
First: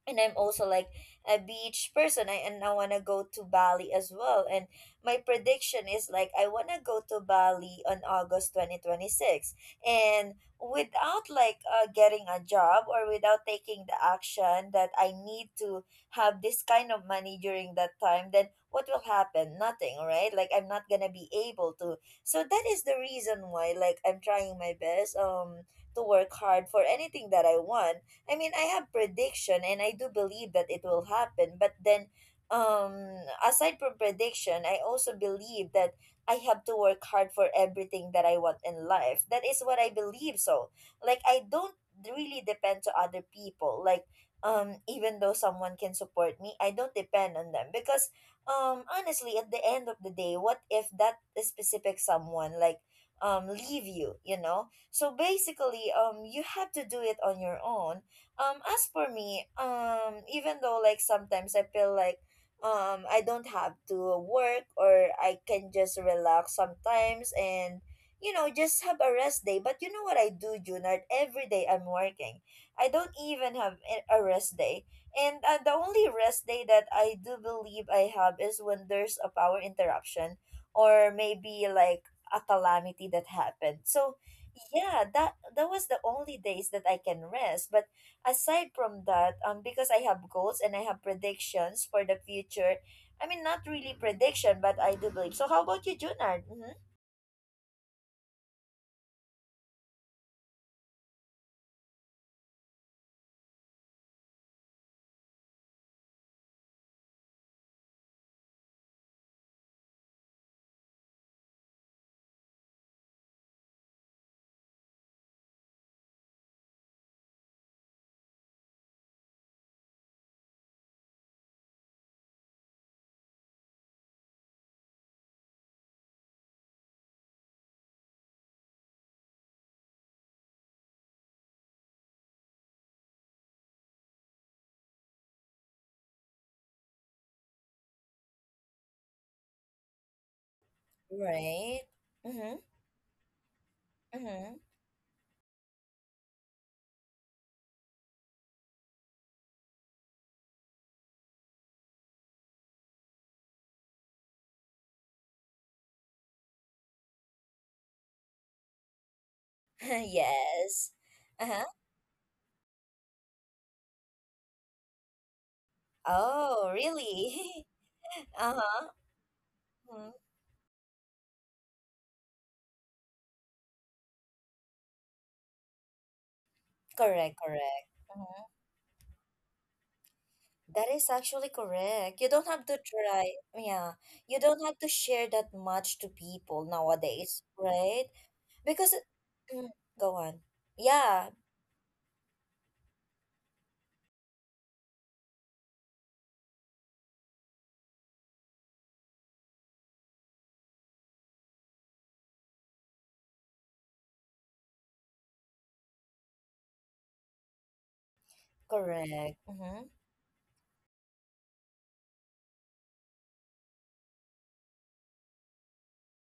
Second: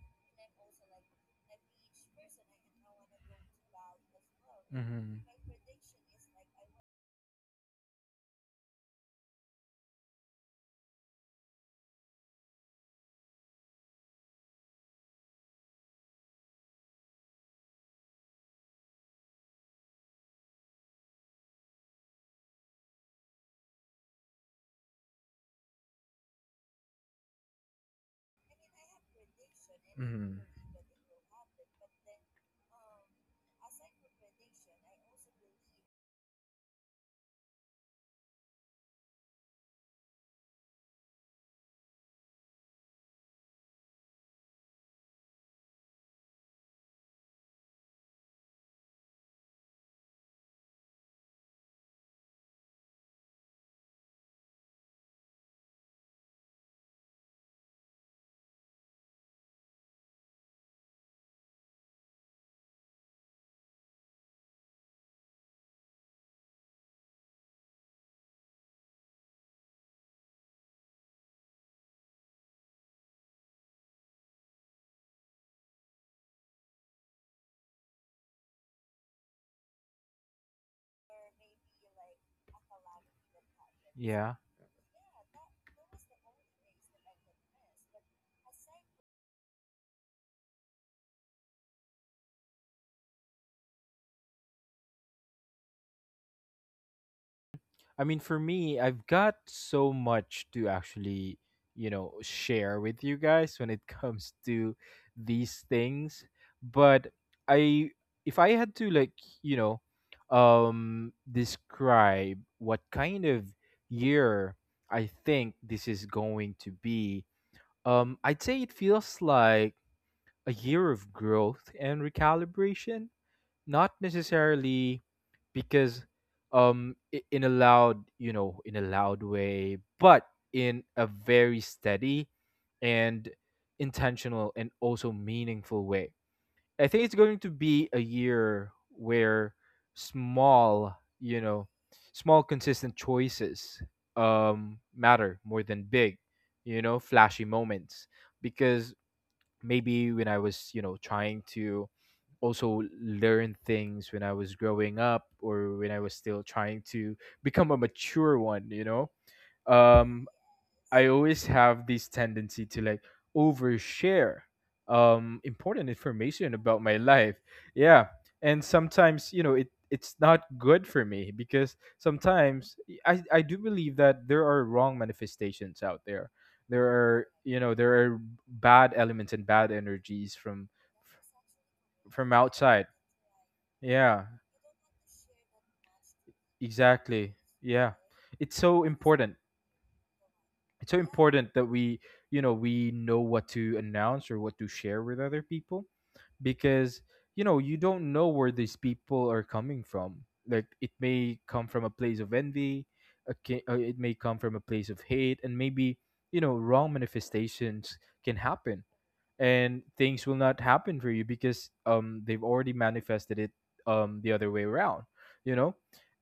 Speaker 1: and I'm also like a beach person. I and I wanna go to Bali as well. And my
Speaker 2: Hmm.
Speaker 1: prediction is like I wanna go to Bali on August twenty twenty six. And without like uh, getting a job or without taking the action that I need to have this kind of money during that time, then what will happen? Nothing, right? Like I'm not gonna be able to. So that is the reason why like I'm trying my best um to work hard for anything that I want. I mean, I have prediction and I do
Speaker 2: Hmm.
Speaker 1: believe that it will happen, but then um aside from prediction, I also believe that I have to work hard for everything that I want in life. That is what I believe so. Like I don't really depend to other people. Like um even though someone can support me, I don't depend on them because um honestly, at the end of the day, what if that specific someone like um leave you, you know? So basically, um, you have to do it on your own, um, as for me, um, even though like sometimes I feel like um I don't have to work or I can just relax sometimes and you know just have a rest day. But you know what I do, Junard? Every day I'm working. I don't even have a a rest day. And uh, the only rest day that I do believe I have is when there's a power interruption or maybe like a calamity that happened. So
Speaker 2: Yeah.
Speaker 1: yeah, that that was the only days that I can rest. But aside from that, um, because I have goals and I have predictions for the future. I mean, not really prediction, but I do believe. So, how about you, Junard? Mm-hmm.
Speaker 2: I mean, for me, I've got so much to actually, you know, share with you guys when it comes to these things. But I, if I had to, like, you know, um, describe what kind of year I think this is going to be, um, I'd say it feels like a year of growth and recalibration, not necessarily because um i- in a loud, you know, in a loud way, but in a very steady and intentional and also meaningful way. I think it's going to be a year where small, you know,
Speaker 1: Right.
Speaker 2: small
Speaker 1: Mm-hmm.
Speaker 2: consistent choices
Speaker 1: Mm-hmm.
Speaker 2: um matter more than big, you know, flashy moments. Because maybe when I was, you know, trying to also learn things when I was growing up, or when I was still trying to become a mature one, you know. Um
Speaker 1: Yes.
Speaker 2: I
Speaker 1: Uh
Speaker 2: always
Speaker 1: huh.
Speaker 2: have this tendency to, like, overshare um important information
Speaker 1: Oh,
Speaker 2: about my life.
Speaker 1: really?
Speaker 2: Yeah.
Speaker 1: Uh
Speaker 2: And
Speaker 1: huh.
Speaker 2: sometimes, you know, it
Speaker 1: Mm-hmm.
Speaker 2: it's not good for me, because sometimes I I do believe that there are wrong manifestations out there. There are,
Speaker 1: Correct.
Speaker 2: you know,
Speaker 1: Correct.
Speaker 2: there are
Speaker 1: Mm-hmm.
Speaker 2: bad elements and bad energies from
Speaker 1: That is actually correct. You
Speaker 2: from
Speaker 1: don't have to
Speaker 2: outside.
Speaker 1: try. Yeah.
Speaker 2: Yeah,
Speaker 1: You don't have to share that much to people
Speaker 2: exactly.
Speaker 1: nowadays,
Speaker 2: Yeah.
Speaker 1: right?
Speaker 2: It's so
Speaker 1: Because,
Speaker 2: important
Speaker 1: mm, go on.
Speaker 2: it's so
Speaker 1: Yeah.
Speaker 2: important that we, you know, we know what to announce or what to share with other people. Because you know, you don't know where these people are coming from. Like it may come from a place of envy. Okay. uh, it may come from a place of hate, and maybe, you know, wrong manifestations can happen,
Speaker 1: Correct. Mm-hmm.
Speaker 2: and things will not happen for you because um they've already manifested it um the other way around, you know.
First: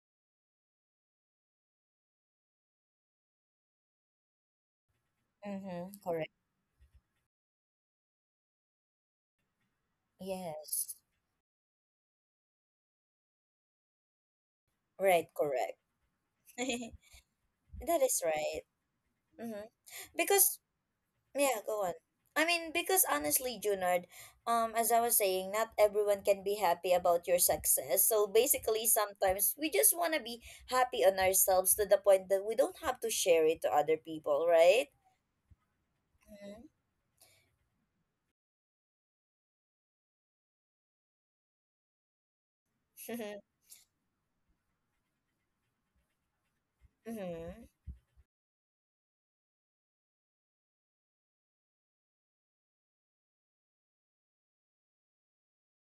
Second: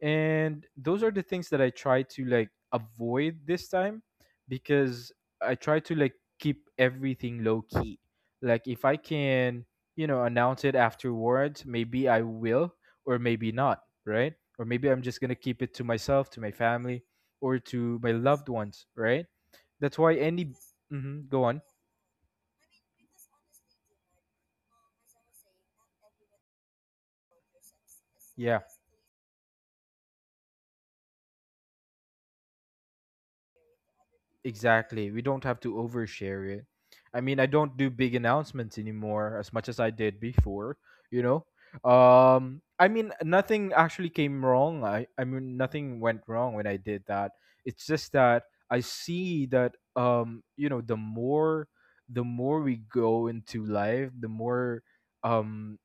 Speaker 2: And those are the things that I try to like avoid this time, because I try to
Speaker 1: Mm-hmm.
Speaker 2: like
Speaker 1: Correct.
Speaker 2: keep everything low key like if I can, you know, announce it
Speaker 1: Yes.
Speaker 2: afterwards, maybe I will, or maybe not, right? Or maybe I'm just
Speaker 1: Right,
Speaker 2: gonna keep it
Speaker 1: correct.
Speaker 2: to myself, to my family, or to
Speaker 1: That
Speaker 2: my
Speaker 1: is
Speaker 2: loved
Speaker 1: right.
Speaker 2: ones, right?
Speaker 1: Mm-hmm.
Speaker 2: That's why any
Speaker 1: Because
Speaker 2: hmm go on.
Speaker 1: yeah, go on. I mean, because honestly, Junard, um, as I was saying, not everyone can be happy about your success. So
Speaker 2: Yeah,
Speaker 1: basically, sometimes we just want to be happy on ourselves to the point that we don't have to share it to other people, right?
Speaker 2: exactly. We don't have to overshare it.
Speaker 1: Mm-hmm.
Speaker 2: I mean, I don't do big announcements anymore as much as I did before, you know? Um, I mean, nothing actually came wrong. I I mean, nothing went wrong when I did that.
Speaker 1: Mm-hmm.
Speaker 2: It's just that I see that um you know, the more the more we go into life, the more um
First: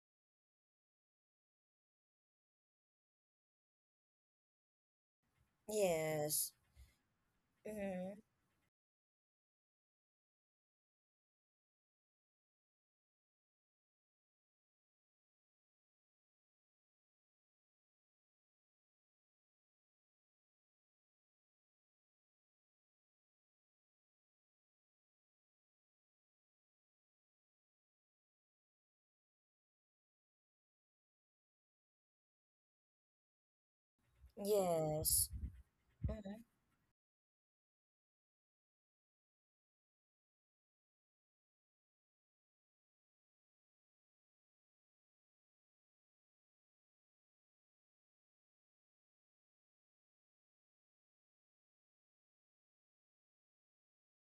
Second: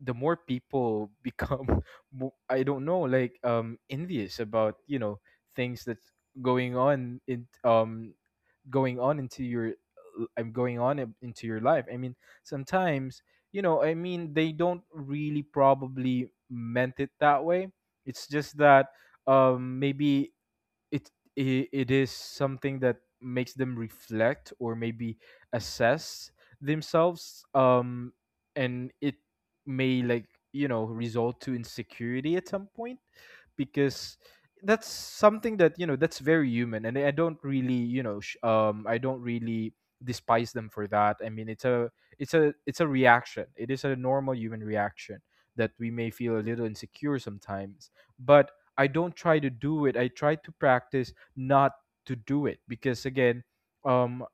Speaker 2: the more people become mo- I don't know, like um envious about, you know, things that's
Speaker 1: Yes.
Speaker 2: going on in um
Speaker 1: Mm-hmm.
Speaker 2: going on into your uh, I'm going on in- into your life. I mean, sometimes, you know, I mean, they don't really probably meant it that way. It's just that um maybe it i- it is something that makes them reflect, or maybe assess themselves. um and it may, like, you know, result to insecurity at some point, because that's
Speaker 1: Yes.
Speaker 2: something that, you know, that's very human, and I don't really, you know, sh- um I don't really despise them for that. I mean, it's a it's a it's a reaction. It is a normal human reaction that we may feel a little insecure sometimes. But I don't try to do it. I try to practice not to do it, because again, um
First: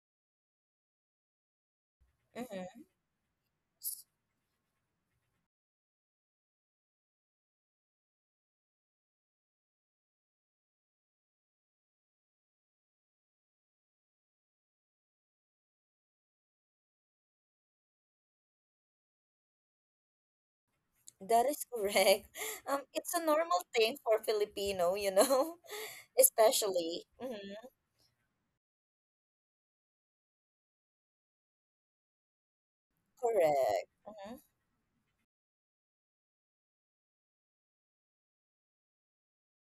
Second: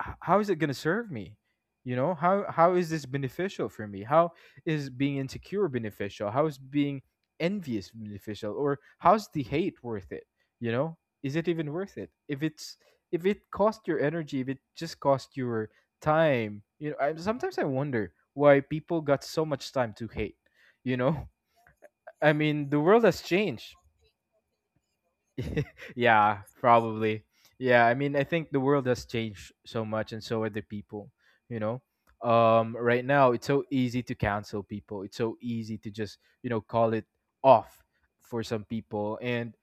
Speaker 2: h- how is it going to serve me? You know, how how
Speaker 1: Mm-hmm.
Speaker 2: is this beneficial for me? How is being insecure beneficial? How is being envious beneficial? Or how's the hate worth it? You know, is it even worth it if it's, if it cost your energy, if it just cost your time? You know, I, sometimes I wonder why people got so much time to hate, you know.
Speaker 1: That is correct.
Speaker 2: I mean,
Speaker 1: Um,
Speaker 2: the world
Speaker 1: it's a
Speaker 2: has
Speaker 1: normal
Speaker 2: changed.
Speaker 1: thing for Filipino, you know.
Speaker 2: Yeah,
Speaker 1: Especially.
Speaker 2: probably.
Speaker 1: Mm-hmm.
Speaker 2: Yeah, I mean, I think the world has changed so much, and so are the people. You know, um, right now it's so
Speaker 1: Correct.
Speaker 2: easy to
Speaker 1: Mm-hmm.
Speaker 2: cancel people. It's so easy to just, you know, call it off for some people. And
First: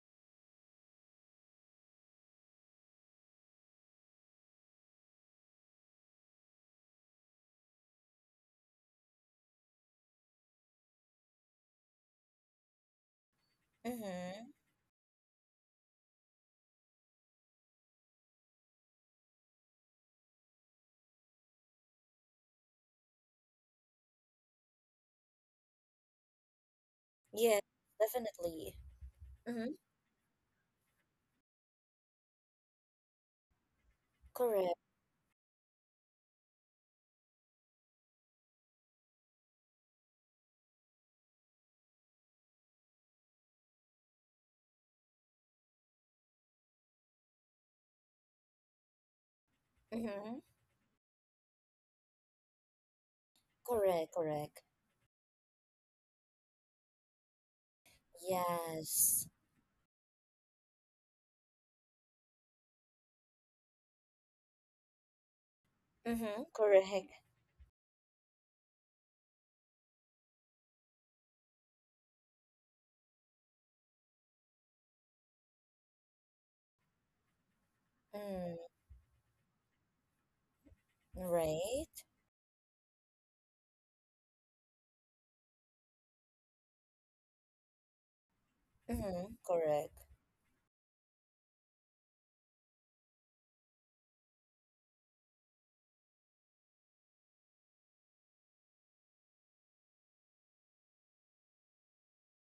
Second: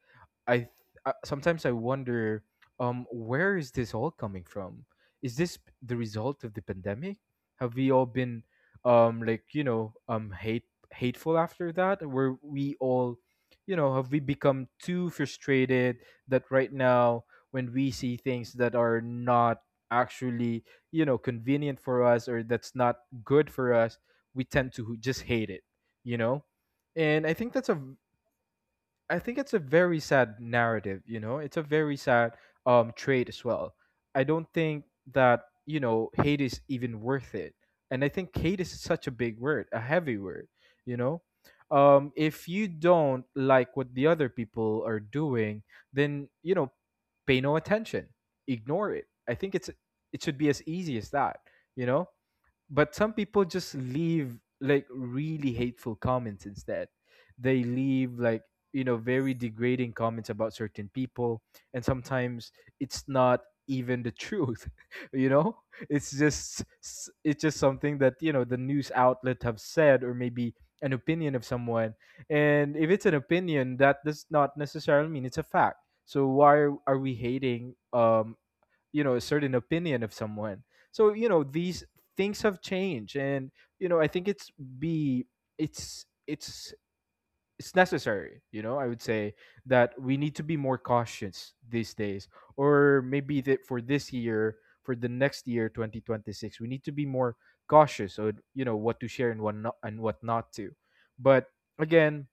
Speaker 2: I th- uh, sometimes I wonder, um, where is this all coming from? Is this p- the result of the pandemic? Have we all been, um, like you know, um, hate hateful after that? Were we all, you know, have we
Speaker 1: Mm-hmm.
Speaker 2: become too frustrated that right now when we see things that are not actually, you know, convenient for us, or that's not good for us, we tend to just hate it, you know? And I think
Speaker 1: Yeah,
Speaker 2: that's a
Speaker 1: definitely.
Speaker 2: I think it's a
Speaker 1: Mm-hmm.
Speaker 2: very sad narrative, you know. It's a very sad um trait as well. I don't
Speaker 1: Correct.
Speaker 2: think that, you know, hate is even worth it. And I think hate is such a big word, a heavy word, you know. Um, if you don't like what the other people are doing, then, you know, pay no attention. Ignore it. I think it's it should
Speaker 1: Mm-hmm.
Speaker 2: be as easy as that, you know? But some people just
Speaker 1: Correct.
Speaker 2: leave,
Speaker 1: Correct.
Speaker 2: like, really hateful comments. Instead they leave, like, you know,
Speaker 1: Yes.
Speaker 2: very degrading comments about certain people. And sometimes it's not even the truth, you know. It's
Speaker 1: Mm-hmm.
Speaker 2: just
Speaker 1: Correct.
Speaker 2: s- it's just something that, you know, the news outlet have said, or maybe an opinion of someone. And if it's an opinion, that does not necessarily mean it's a fact. So why are we hating, um
Speaker 1: Mm.
Speaker 2: you know, a certain opinion of someone? So you know, these
Speaker 1: Right.
Speaker 2: things have changed. And you know, I think it's be it's it's it's necessary, you know, I would say,
Speaker 1: Mm-hmm.
Speaker 2: that
Speaker 1: Correct.
Speaker 2: we need to be more cautious these days, or maybe that for this year, for the next year twenty twenty-six, we need to be more cautious on, you know, what to share and what not and what not to. But again,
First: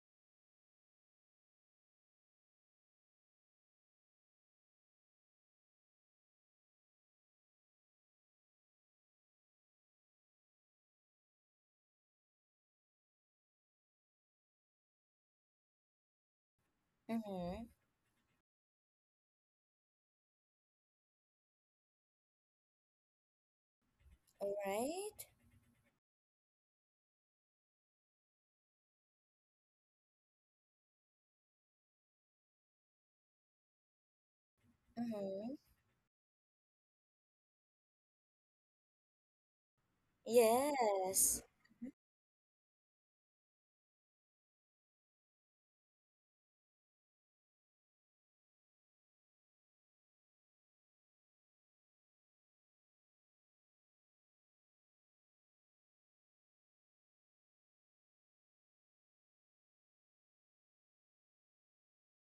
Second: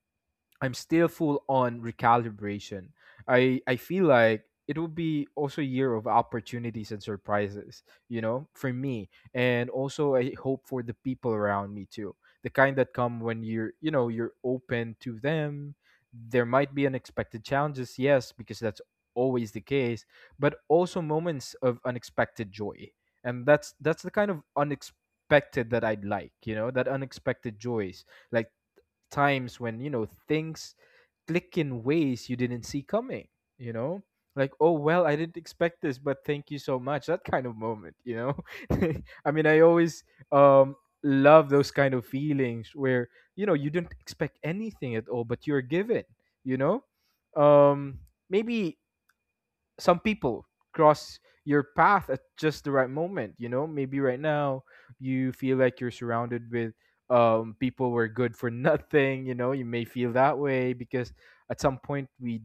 Speaker 2: I'm still full on recalibration. I I feel like it will be also a year of opportunities and surprises, you know, for me. And also I hope for the people around me too. The kind that come when you're, you know, you're open to them. There might be unexpected
Speaker 1: Mm-hmm.
Speaker 2: challenges, yes, because that's always the case, but also moments of unexpected joy. And that's that's the kind of
Speaker 1: Right.
Speaker 2: unexpected that I'd like, you know, that unexpected joys like times when you know things click in ways you didn't see coming, you know, like, oh well, I didn't
Speaker 1: Mm-hmm.
Speaker 2: expect this but thank you so much, that kind of moment, you know. I mean I always um
Speaker 1: Yes.
Speaker 2: love those kind of feelings where you know you didn't expect anything at all but you're given, you know um maybe some people cross your path at just the right moment, you know. Maybe right now you feel like you're surrounded with um people who are good for nothing, you know. You may feel that way because at some point we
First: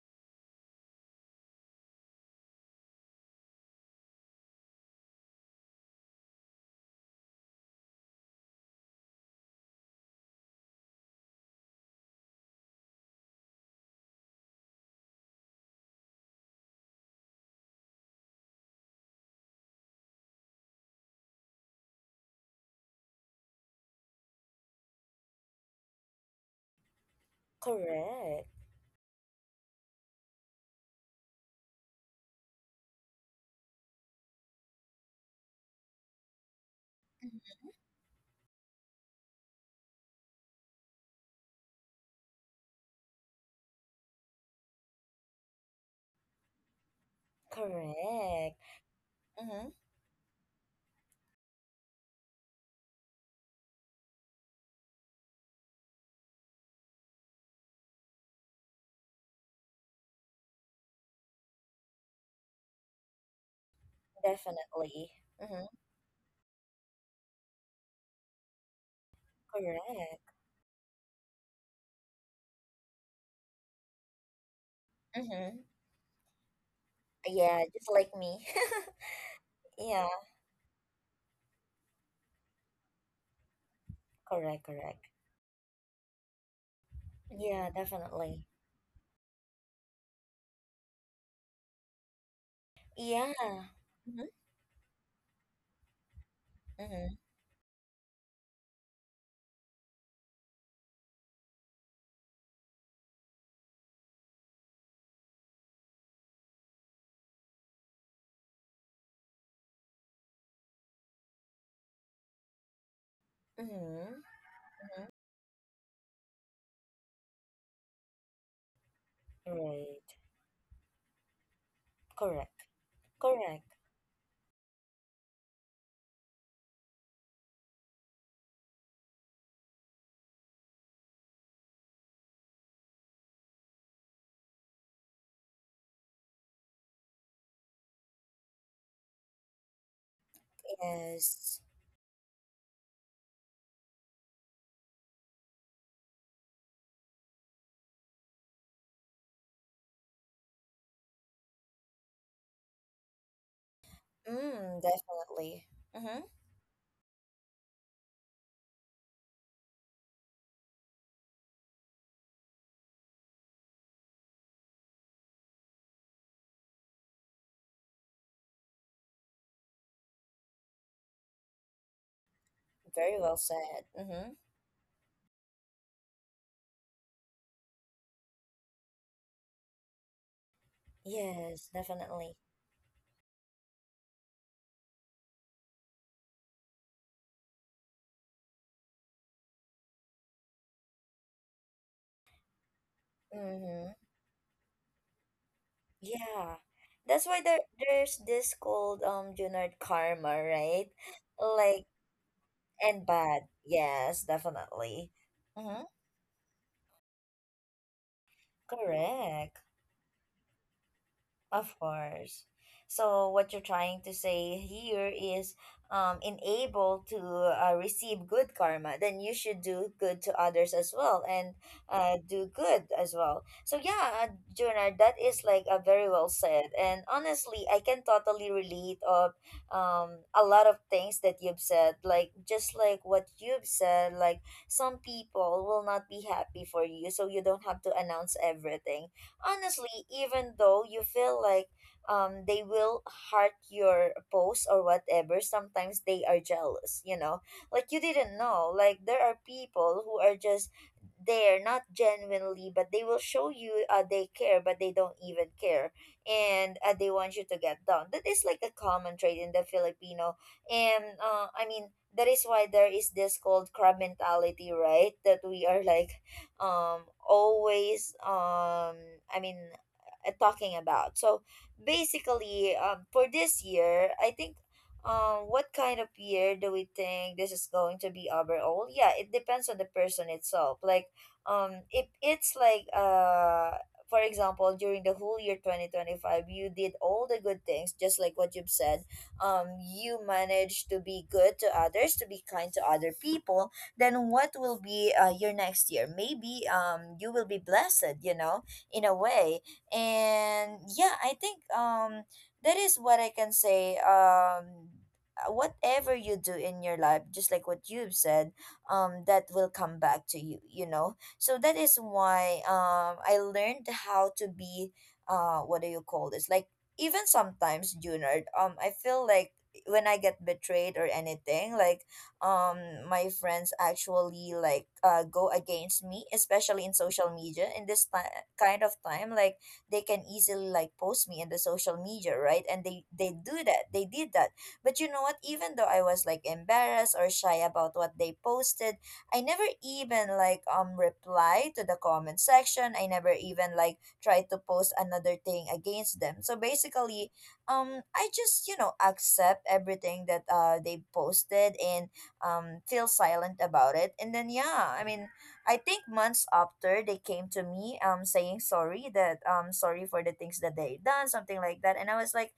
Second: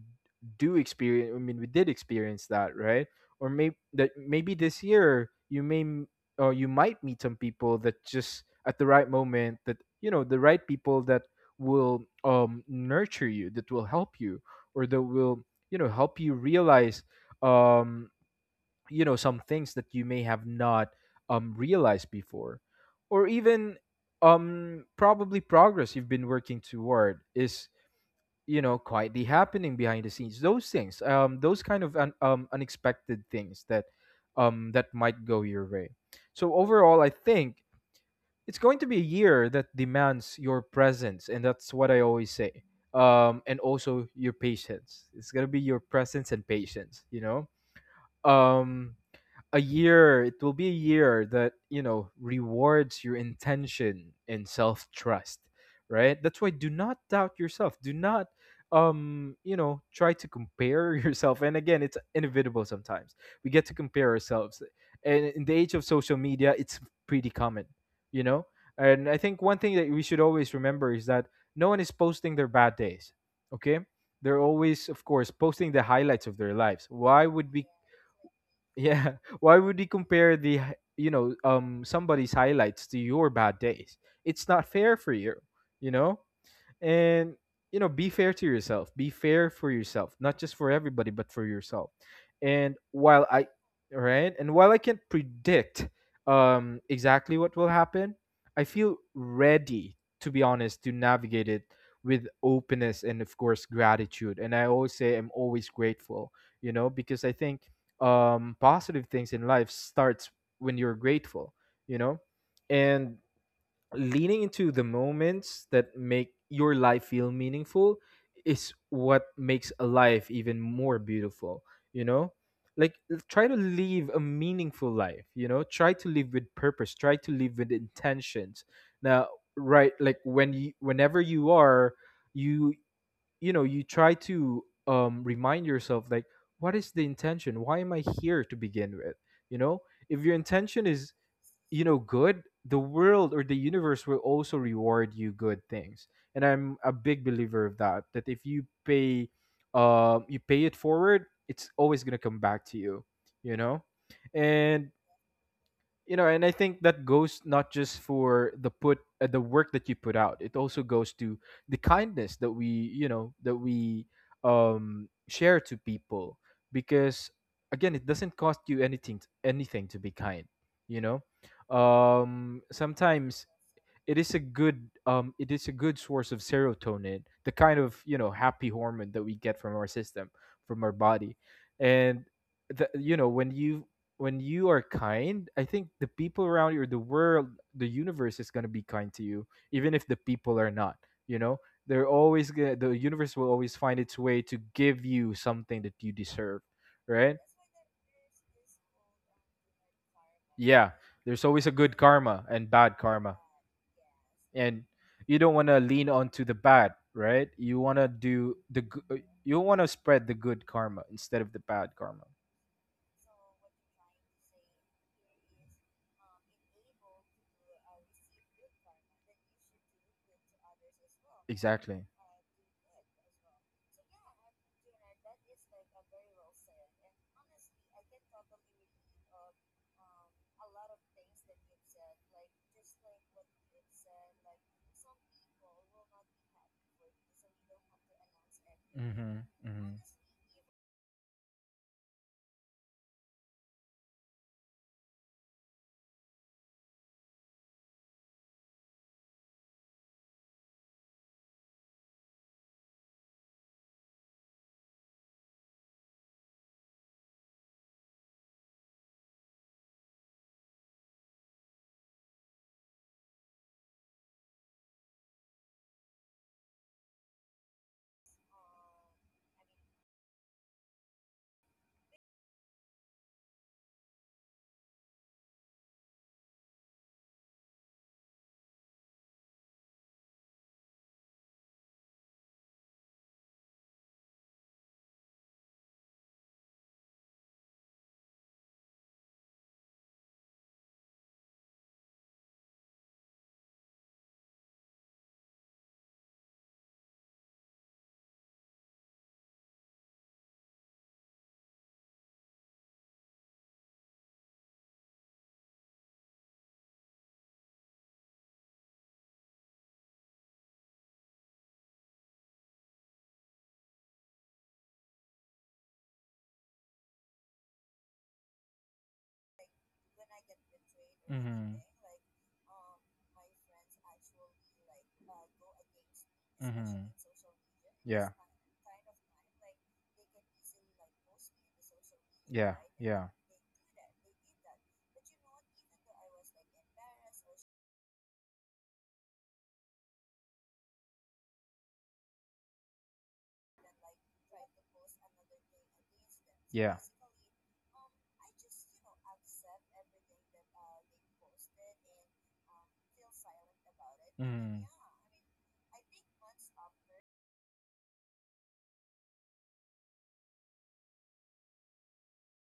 Speaker 2: do experience, I mean we did experience that, right? Or maybe that, maybe this year you may m- or you might meet some people that just at the right moment, that you know, the right people that will um nurture you, that will help you, or that will, you know, help you realize um you know some things that you may have not um realized before. Or even um probably progress you've been working toward is,
Speaker 1: Correct.
Speaker 2: you know, quietly happening behind the scenes. Those things, um those kind of un- um unexpected things that um that might go your way. So overall I
Speaker 1: Mm-hmm,
Speaker 2: think it's going to be a year that demands your presence, and that's what I always say, um and also your patience. It's going to be your presence and patience, you know.
Speaker 1: correct.
Speaker 2: um a
Speaker 1: Mm-hmm.
Speaker 2: year, it will be a year that, you know, rewards your intention and self-trust, right? That's why, do not doubt yourself, do not um you know try to compare yourself. And again, it's inevitable sometimes we get to compare ourselves,
Speaker 1: Definitely.
Speaker 2: and in the
Speaker 1: Mm-hmm.
Speaker 2: age of social media it's pretty common, you know. And I think one thing that we should
Speaker 1: Correct.
Speaker 2: always remember is that no one is posting their bad days, okay? They're always, of course,
Speaker 1: Mm-hmm.
Speaker 2: posting the highlights of their lives. Why would
Speaker 1: Yeah,
Speaker 2: we,
Speaker 1: just like me.
Speaker 2: yeah. Why would he
Speaker 1: Yeah,
Speaker 2: compare the hi- you know um somebody's highlights to your bad days? It's
Speaker 1: correct,
Speaker 2: not fair
Speaker 1: correct.
Speaker 2: for you. You know. And
Speaker 1: Yeah,
Speaker 2: you know, be fair
Speaker 1: definitely.
Speaker 2: to yourself, be fair for yourself, not just for everybody but for yourself. and while
Speaker 1: Yeah.
Speaker 2: i
Speaker 1: Mm-hmm.
Speaker 2: right, and while I can't predict um
Speaker 1: Mm-hmm.
Speaker 2: exactly what will happen, I feel ready, to be honest, to navigate it with openness and of course gratitude. And I always say I'm always grateful, you know, because I think um positive things in life starts when you're grateful, you know. And leaning into the
Speaker 1: Mm-hmm.
Speaker 2: moments that make your life feel meaningful is what makes a
Speaker 1: Right.
Speaker 2: life even more beautiful, you know.
Speaker 1: Correct.
Speaker 2: Like, l- try to
Speaker 1: Correct.
Speaker 2: live a meaningful life, you know, try to live with purpose, try to live with intentions now, right? Like when you, whenever you are, you you know, you try to um remind yourself like, what is the intention, why am I here to begin with, you know? If your intention is,
Speaker 1: Yes.
Speaker 2: you know, good, the world or the universe will also reward you good things. And I'm a big believer of that, that if you pay, um you pay it forward, it's always going to come back to you, you know.
Speaker 1: Mm,
Speaker 2: And
Speaker 1: definitely.
Speaker 2: you
Speaker 1: Mm-hmm.
Speaker 2: know, and I think that goes not just for the put uh, the work that you put out, it also goes to the kindness that we, you know, that we um share to people. Because again, it doesn't cost you anything anything to be kind, you know. Um
Speaker 1: Very well
Speaker 2: sometimes
Speaker 1: said.
Speaker 2: it
Speaker 1: Mm-hmm.
Speaker 2: is a good um it is a good source of serotonin, the kind of, you know, happy hormone that we get from our system, from our body.
Speaker 1: Yes,
Speaker 2: And
Speaker 1: definitely.
Speaker 2: the, you know, when you, when you are kind, I think the people around you or the world, the universe is going to be kind to you, even if the people are not, you know. They're always gonna, the universe will always
Speaker 1: Mm-hmm.
Speaker 2: find its way to give you something that you
Speaker 1: Yeah.
Speaker 2: deserve,
Speaker 1: That's
Speaker 2: right?
Speaker 1: why there there's this called um Junard karma,
Speaker 2: Yeah,
Speaker 1: right?
Speaker 2: there's always a
Speaker 1: Like
Speaker 2: good karma and bad
Speaker 1: and
Speaker 2: karma.
Speaker 1: bad. Yes,
Speaker 2: And
Speaker 1: definitely.
Speaker 2: you don't want to
Speaker 1: Mm-hmm.
Speaker 2: lean onto the bad, right? You want to do the g- uh, you
Speaker 1: Correct.
Speaker 2: want to spread the good karma instead of the
Speaker 1: Of
Speaker 2: bad karma.
Speaker 1: course. So what you're trying to say here is um enable to uh, receive good karma, then you should do good to others as well and
Speaker 2: Exactly.
Speaker 1: uh do good as well. So yeah, uh, Junard, that is like a very well said. And honestly, I can totally relate of um a lot of things that you've said. Like just like what you've said, like some people will not be happy for you, so you don't have to announce everything
Speaker 2: Hmm, hmm.
Speaker 1: honestly, even though you feel like um they will heart your post or whatever. Sometimes they are jealous, you know? Like you didn't know. Like there are people who are just there not genuinely, but they will show you uh, they care but they don't even care and uh, they want you to get down. That is like a common trait in the filipino. And uh, I mean that is why there is this called crab mentality, right? That we are like um always um i mean uh, talking about. So basically um for this year I think um what kind of year do we think this is going to be overall? Yeah, it depends on the person itself. Like um if it's like uh for example, during the whole year twenty twenty-five you did all the good things just like what you've said, um you managed to be good to others, to be kind to other people, then what will be uh, your next year? Maybe um you will be blessed, you know, in a way. And yeah, I think um that is what I can say. Um uh, whatever you do in your life, just like what you've said, um that will come back to you, you know. So that is why um I learned how to be uh what do you call this, like even sometimes, Junard, um I feel like when I get betrayed or anything, like um my friends actually like uh go against me, especially in social media in this ti- kind of time. Like they can easily like post me in the social media, right? And they they do that, they did that.
Speaker 2: They.
Speaker 1: But you know what, even though I was like embarrassed or shy about what they posted, I never even like um reply to the comment section, I never even like try to post another thing against them. So basically um I just, you know, accept everything that uh they posted and um, feel silent about it. And then yeah, I mean, I think months after, they came to me um, saying sorry, that um, sorry for the things that they done, something like that. And I was like,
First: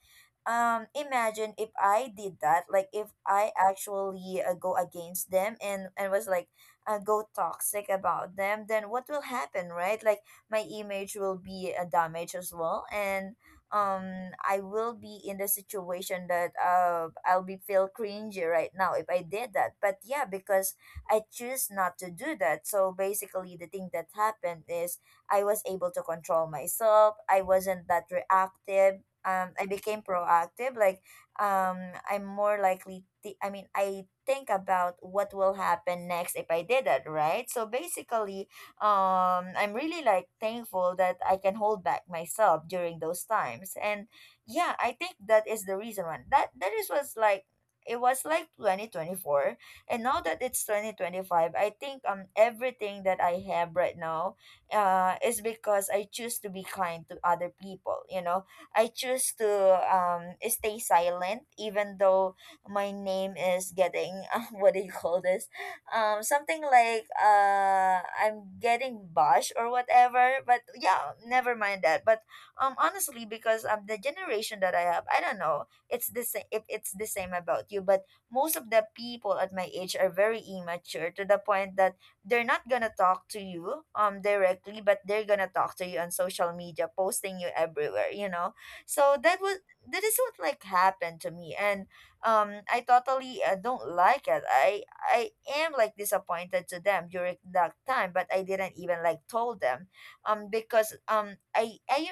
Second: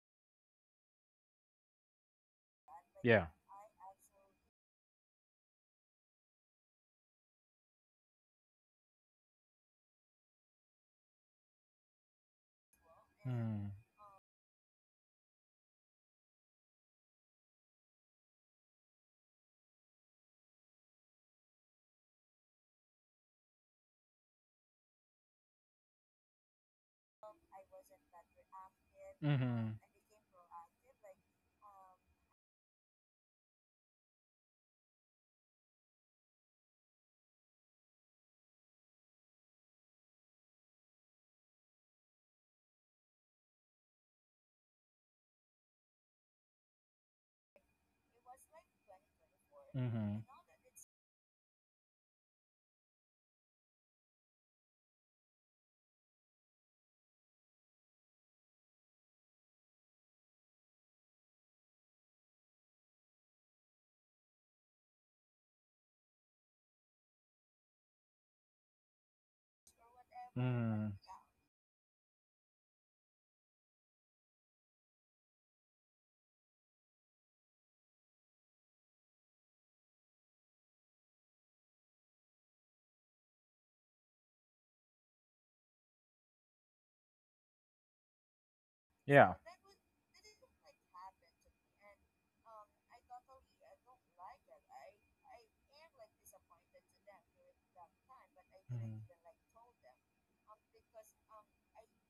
Speaker 1: um, imagine if I did that, like if
Speaker 2: Yeah,
Speaker 1: I actually uh, go against them and, and was like uh, go toxic about them, then what will happen, right? Like, my image will be uh, damaged as well and
Speaker 2: and.
Speaker 1: um I will be in the situation that uh I'll be feel cringy right now if I did that. But yeah, because I choose not to do that. So basically the thing that happened is I was able to control myself. I wasn't that reactive. Um I
Speaker 2: Mm-hmm.
Speaker 1: became proactive. Like um I'm more likely th- I mean I think about what will happen next if I did that, right? So basically um I'm really like thankful that I can hold back myself during those times. And yeah, I think that is the reason why that that is was like, it was like
Speaker 2: It.
Speaker 1: twenty twenty-four, and
Speaker 2: Mm-hmm.
Speaker 1: now that it's twenty twenty-five, I think um everything that I have right now uh is because I choose to be kind to other people, you know. I choose to um stay silent even though my name is getting uh, what do you call this, um something like uh I'm getting bash or whatever. But
Speaker 2: Mm.
Speaker 1: yeah, never mind that. But um honestly, because um the generation that I have, I don't know, it's the same if it's the same about you, but most of the people at my age are very immature to the point that they're not gonna talk to you um directly, but they're gonna talk to you on social media, posting you everywhere, you know. So
Speaker 2: Yeah.
Speaker 1: that was that is what like happened to me and um I totally uh, don't like it. I I am like disappointed to them during that time, but I didn't even
Speaker 2: Mm.
Speaker 1: like told them, um, because um, I I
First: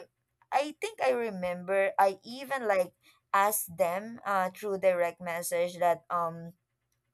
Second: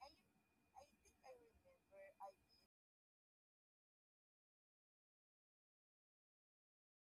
Speaker 1: I think I remember I even like asked them uh through direct message that um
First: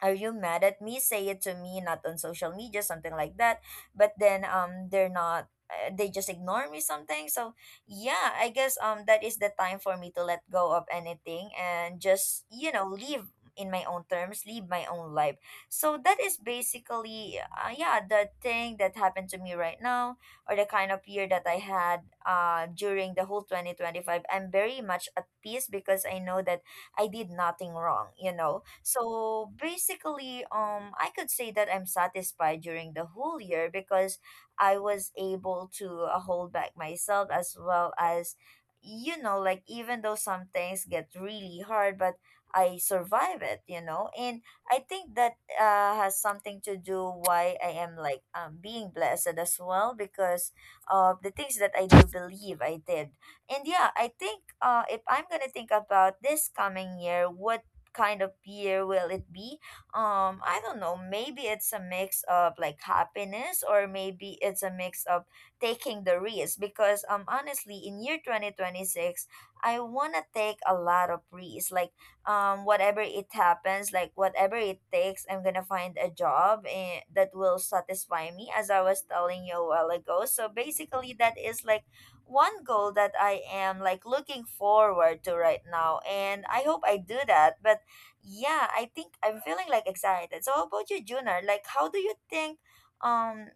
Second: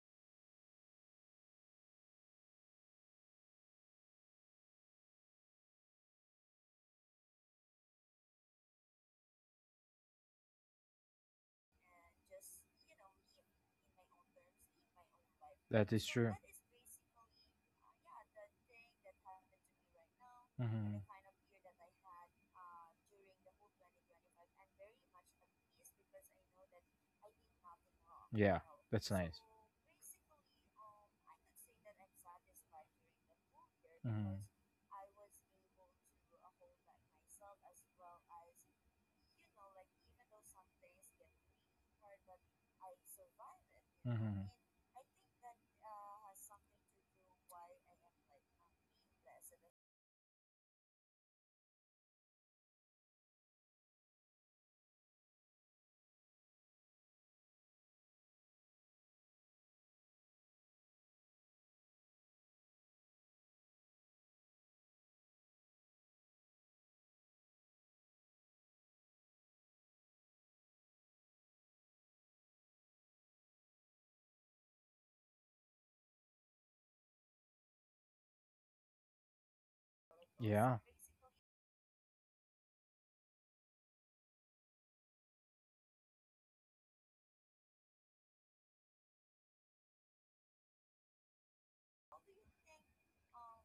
Speaker 1: are you mad at me, say it to me, not on social media, something like that. But then um they're not uh, they just ignore me, something. So yeah, I guess um that is the time for me to let go of anything and just you know live in my own terms, live my own life.
Speaker 2: That
Speaker 1: So
Speaker 2: is
Speaker 1: that
Speaker 2: true.
Speaker 1: is basically uh, yeah, the thing that happened to me right now, or the kind
Speaker 2: Hmm.
Speaker 1: of year that I had uh during the whole twenty twenty-five. I'm very much at peace because I know that I did nothing wrong you
Speaker 2: Yeah,
Speaker 1: know
Speaker 2: that's nice.
Speaker 1: So basically, um, I could say that I'm satisfied during the whole year because
Speaker 2: Hmm.
Speaker 1: I was able to uh, hold back myself, as well as, you know, like, even though some things get really hard, but I survive it, you know. And
Speaker 2: Hmm.
Speaker 1: I think that uh, has something to do why I am like um, being blessed as well because of the things that I do believe I did. And yeah, I think uh, if I'm gonna think about this coming year, what kind of year will it be? Um, I don't know. Maybe it's a mix of like happiness, or maybe it's a mix of taking the risk. Because um, honestly, in year twenty twenty six, I wanna take a lot of risks. Like um, whatever it happens, like whatever it takes, I'm gonna find a job, eh, that will satisfy me, as I was telling you a while ago. So
Speaker 2: Yeah.
Speaker 1: basically, that is like one goal that I am like looking forward to right now, and I hope I do that. But yeah, I think I'm feeling like excited. So how about you, Junar? Like, how do you think um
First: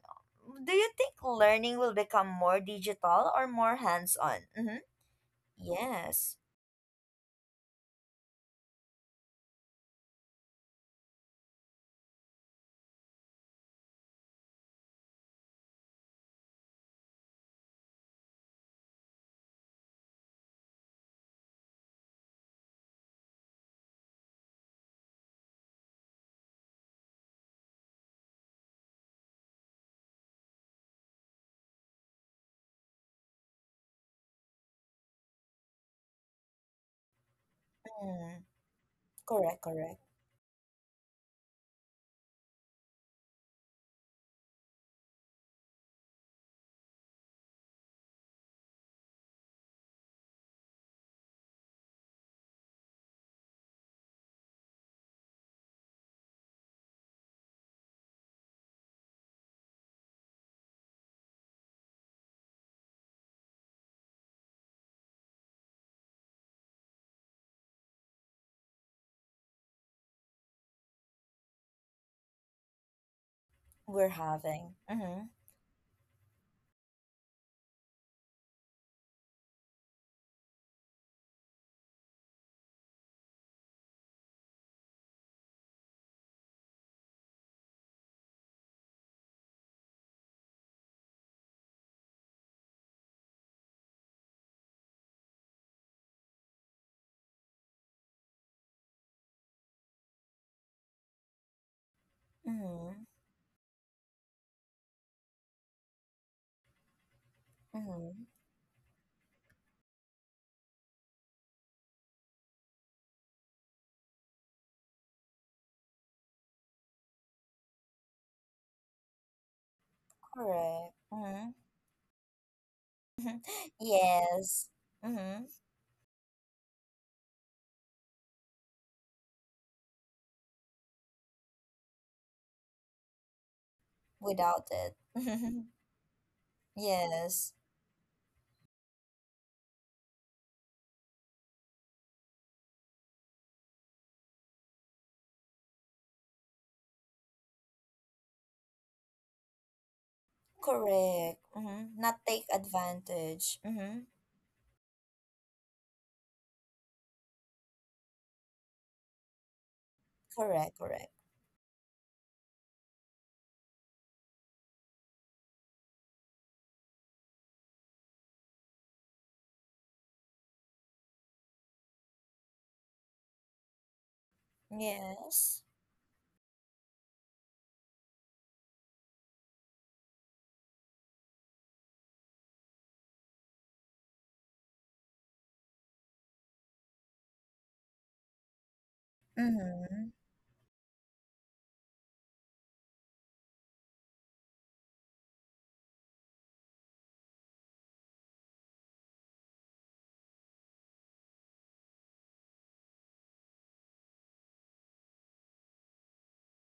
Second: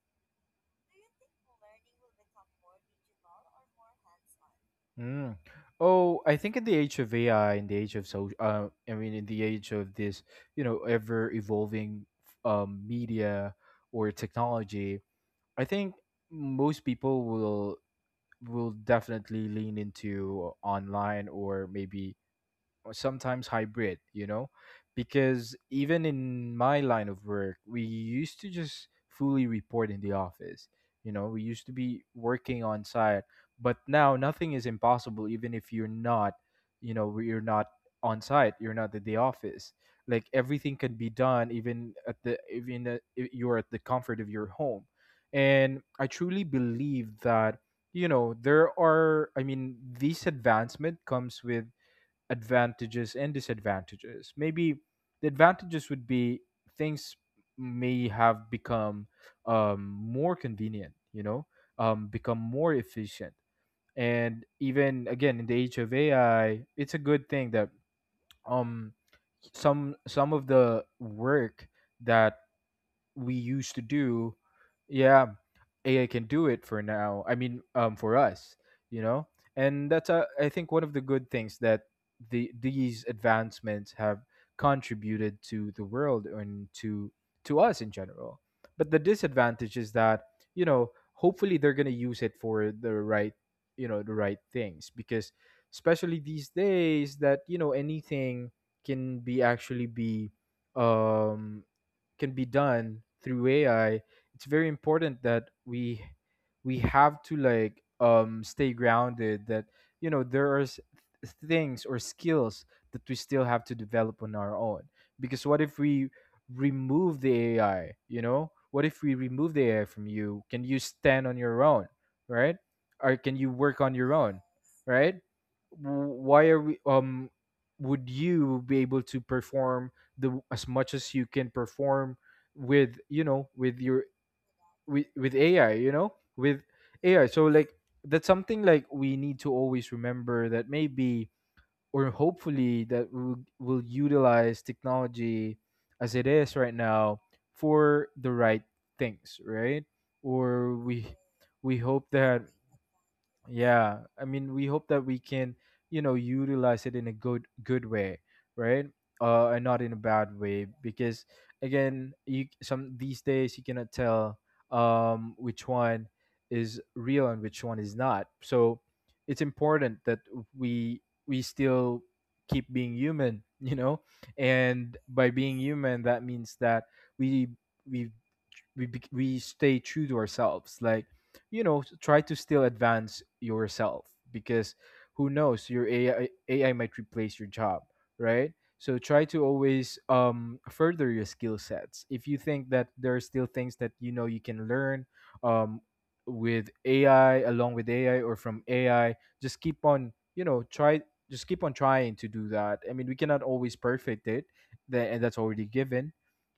Speaker 1: do you think learning will become more digital or more hands-on? Mm-hmm.
Speaker 2: Mm. Oh,
Speaker 1: Yes.
Speaker 2: I think in the age of A I, in the age of social, uh, I mean, in the age of this, you know, ever evolving um, media or technology, I think most people will will definitely lean into online, or maybe or sometimes hybrid, you know? Because even in my line of work, we used to just fully report in the office. You know, we used to be working on site, but now nothing is impossible even if you're not, you know, you're not on
Speaker 1: Mm,
Speaker 2: site, you're not at the
Speaker 1: correct,
Speaker 2: office.
Speaker 1: correct.
Speaker 2: Like everything can be done even at the even at- if you're at the comfort of your home. And I truly believe that, you know, there are, I mean, this advancement comes with advantages and disadvantages. Maybe the advantages would be things may have become um, more convenient, you know, um, become more efficient. And even again, in the age of A I, it's a good thing that um, some some of the work that we used to
Speaker 1: We're
Speaker 2: do,
Speaker 1: having. Mm-hmm.
Speaker 2: yeah, A I can do it for now. I mean, um, for us, you know, and that's uh, I think one of the good things that the these advancements have contributed to the world and to to us in general. But the disadvantage is that, you know, hopefully they're gonna use it for the right, you know, the right things, because especially these days that, you know, anything can be actually be um can be
Speaker 1: Mm-hmm.
Speaker 2: done through A I, it's very important that we we have to like
Speaker 1: Mm-hmm.
Speaker 2: um stay grounded that, you know, there are s- things or skills that we still have to develop on our own. Because what if we remove the A I, you know? What if we remove the A I from you? Can
Speaker 1: Correct.
Speaker 2: you stand
Speaker 1: Mm-hmm.
Speaker 2: on your own, right? Or can you work on your own,
Speaker 1: Yes.
Speaker 2: right?
Speaker 1: Mm-hmm.
Speaker 2: W- Why are we um would you be able to perform the as much as you can perform with, you know, with your
Speaker 1: Without it.
Speaker 2: with with AI, you know, with AI.
Speaker 1: Yes.
Speaker 2: So like, that's something like we need to always remember that maybe or hopefully that we'll, we'll utilize technology as it is right now for the right things, right? Or we
Speaker 1: Correct.
Speaker 2: we
Speaker 1: Mm-hmm. Not
Speaker 2: hope
Speaker 1: take
Speaker 2: that,
Speaker 1: advantage. Mm-hmm.
Speaker 2: yeah, I mean, we hope that we can, you know, utilize it in a good good way, right? Uh, and not in a bad way,
Speaker 1: Correct, correct.
Speaker 2: because again, you some these days you cannot tell um which one is real and which one is not. So it's important that we we still keep being human, you know, and by
Speaker 1: Yes.
Speaker 2: being human, that means that we we we bec- we stay true to ourselves, like, you know, s- try to still advance yourself, because who knows, your A I A I might replace your job, right? So try to always
Speaker 1: Mm-hmm.
Speaker 2: um, further your skill sets. If you think that there are still things that, you know, you can learn um, with A I, along with A I or from A I, just keep on, you know, try just keep on trying to do that. I mean, we cannot always perfect it, that and that's already given,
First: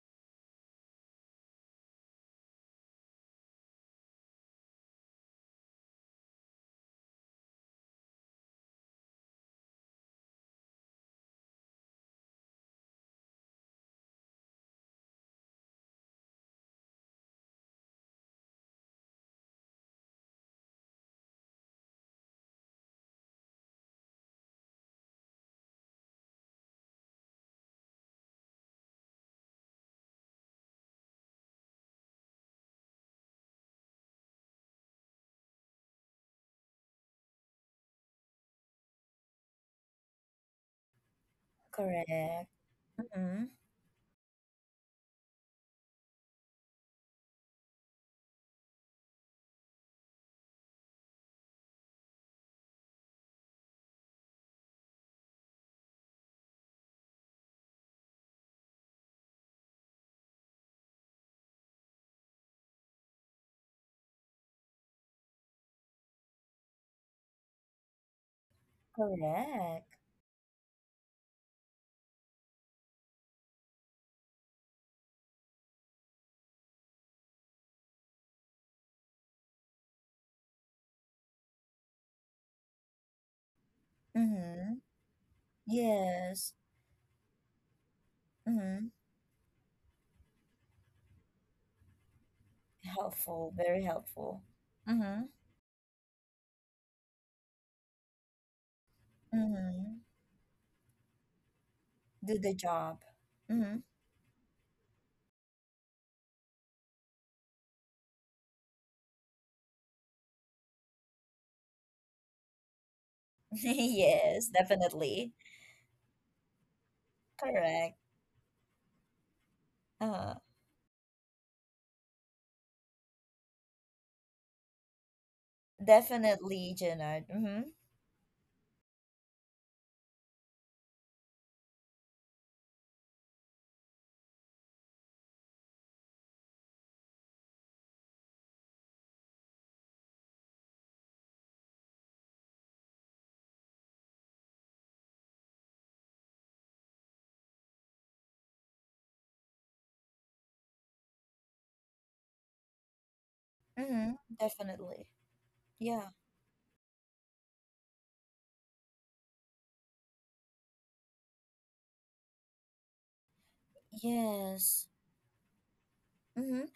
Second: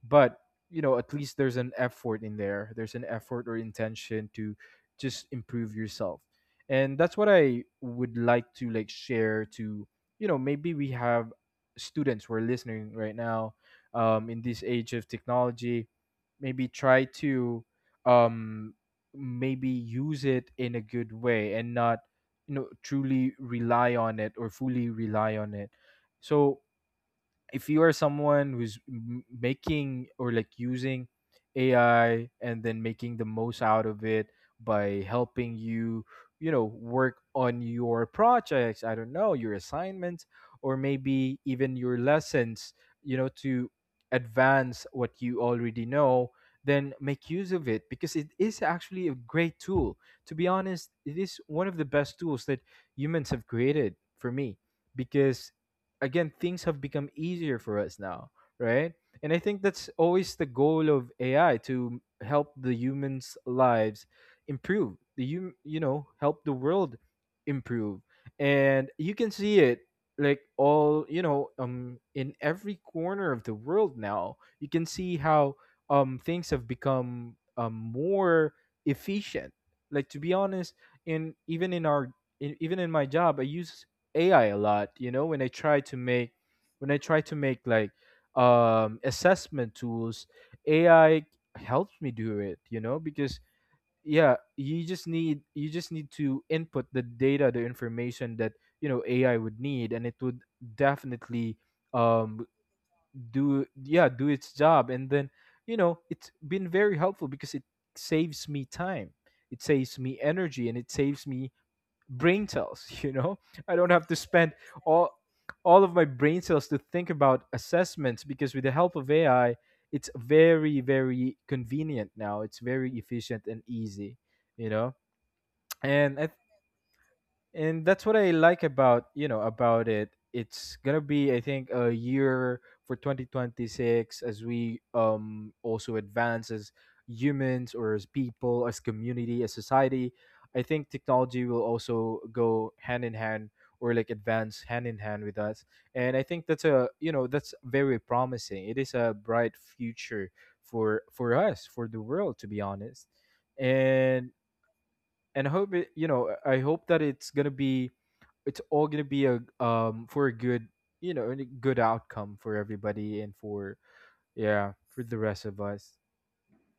Speaker 2: but, you know, at least there's an effort in there. There's an effort or intention to just improve yourself. And that's what I would like to like share to, you know, maybe we have students who are listening right now, um, in this age of technology, maybe try to um, maybe use it in a good way and not, you know, truly rely on it or fully rely on it. So if you are someone who's m- making or like using A I and then making the most out of it by helping you, you know, work on your projects, I don't know, your assignments, or maybe even your
Speaker 1: Correct.
Speaker 2: lessons, you know,
Speaker 1: Mm-hmm.
Speaker 2: to advance what you already know, then make use of it because it is actually a great tool. To be honest, it is one of the best tools that humans have created for me, because again, things have become easier for us now, right? And I think that's always the goal of AI, to help the humans lives improve, the hum- you know, help the world improve. And you can see it
Speaker 1: Correct.
Speaker 2: like, all, you know, um in every corner of the world now you can see how um things have become um more efficient. Like to be honest, in even in our, in, even in my job I use A I a
Speaker 1: Mm-hmm.
Speaker 2: lot. You know, when I try to make,
Speaker 1: Yes.
Speaker 2: when I try to make like
Speaker 1: Mm-hmm.
Speaker 2: um assessment tools, A I helps me do it, you know, because
Speaker 1: Helpful. Very
Speaker 2: yeah,
Speaker 1: helpful.
Speaker 2: you just
Speaker 1: Mm-hmm.
Speaker 2: need, you just need to input the data, the information that, you know, A I would need,
Speaker 1: Mm-hmm.
Speaker 2: and it would definitely um
Speaker 1: Do the job.
Speaker 2: do,
Speaker 1: Mm-hmm.
Speaker 2: yeah, do its job. And then, you know, it's been very helpful because it saves me time. It saves me energy and it saves me brain cells you know I don't have to spend
Speaker 1: Yes,
Speaker 2: all
Speaker 1: definitely.
Speaker 2: all of my brain cells to think about
Speaker 1: Correct.
Speaker 2: assessments because with the help of AI it's
Speaker 1: Uh,
Speaker 2: very very convenient now. It's very efficient and easy, you know and i
Speaker 1: definitely, Jenna. Mm-hmm.
Speaker 2: and that's what I like about, you know about it. It's gonna be, I think, a year for twenty twenty-six as we um also advance as humans, or as people, as community, as society. I think technology will also go hand in hand, or like advance hand in hand with us. And I think that's a, you know that's very promising. It is a bright future for for us, for the world, to be honest.
Speaker 1: Mm-hmm.
Speaker 2: And
Speaker 1: Definitely.
Speaker 2: and I hope it, you
Speaker 1: Yeah.
Speaker 2: know I hope that it's gonna be, it's all gonna be a um for a good, you know a good outcome for everybody, and for yeah,
Speaker 1: Yes.
Speaker 2: for the rest of us.
Speaker 1: Mm-hmm.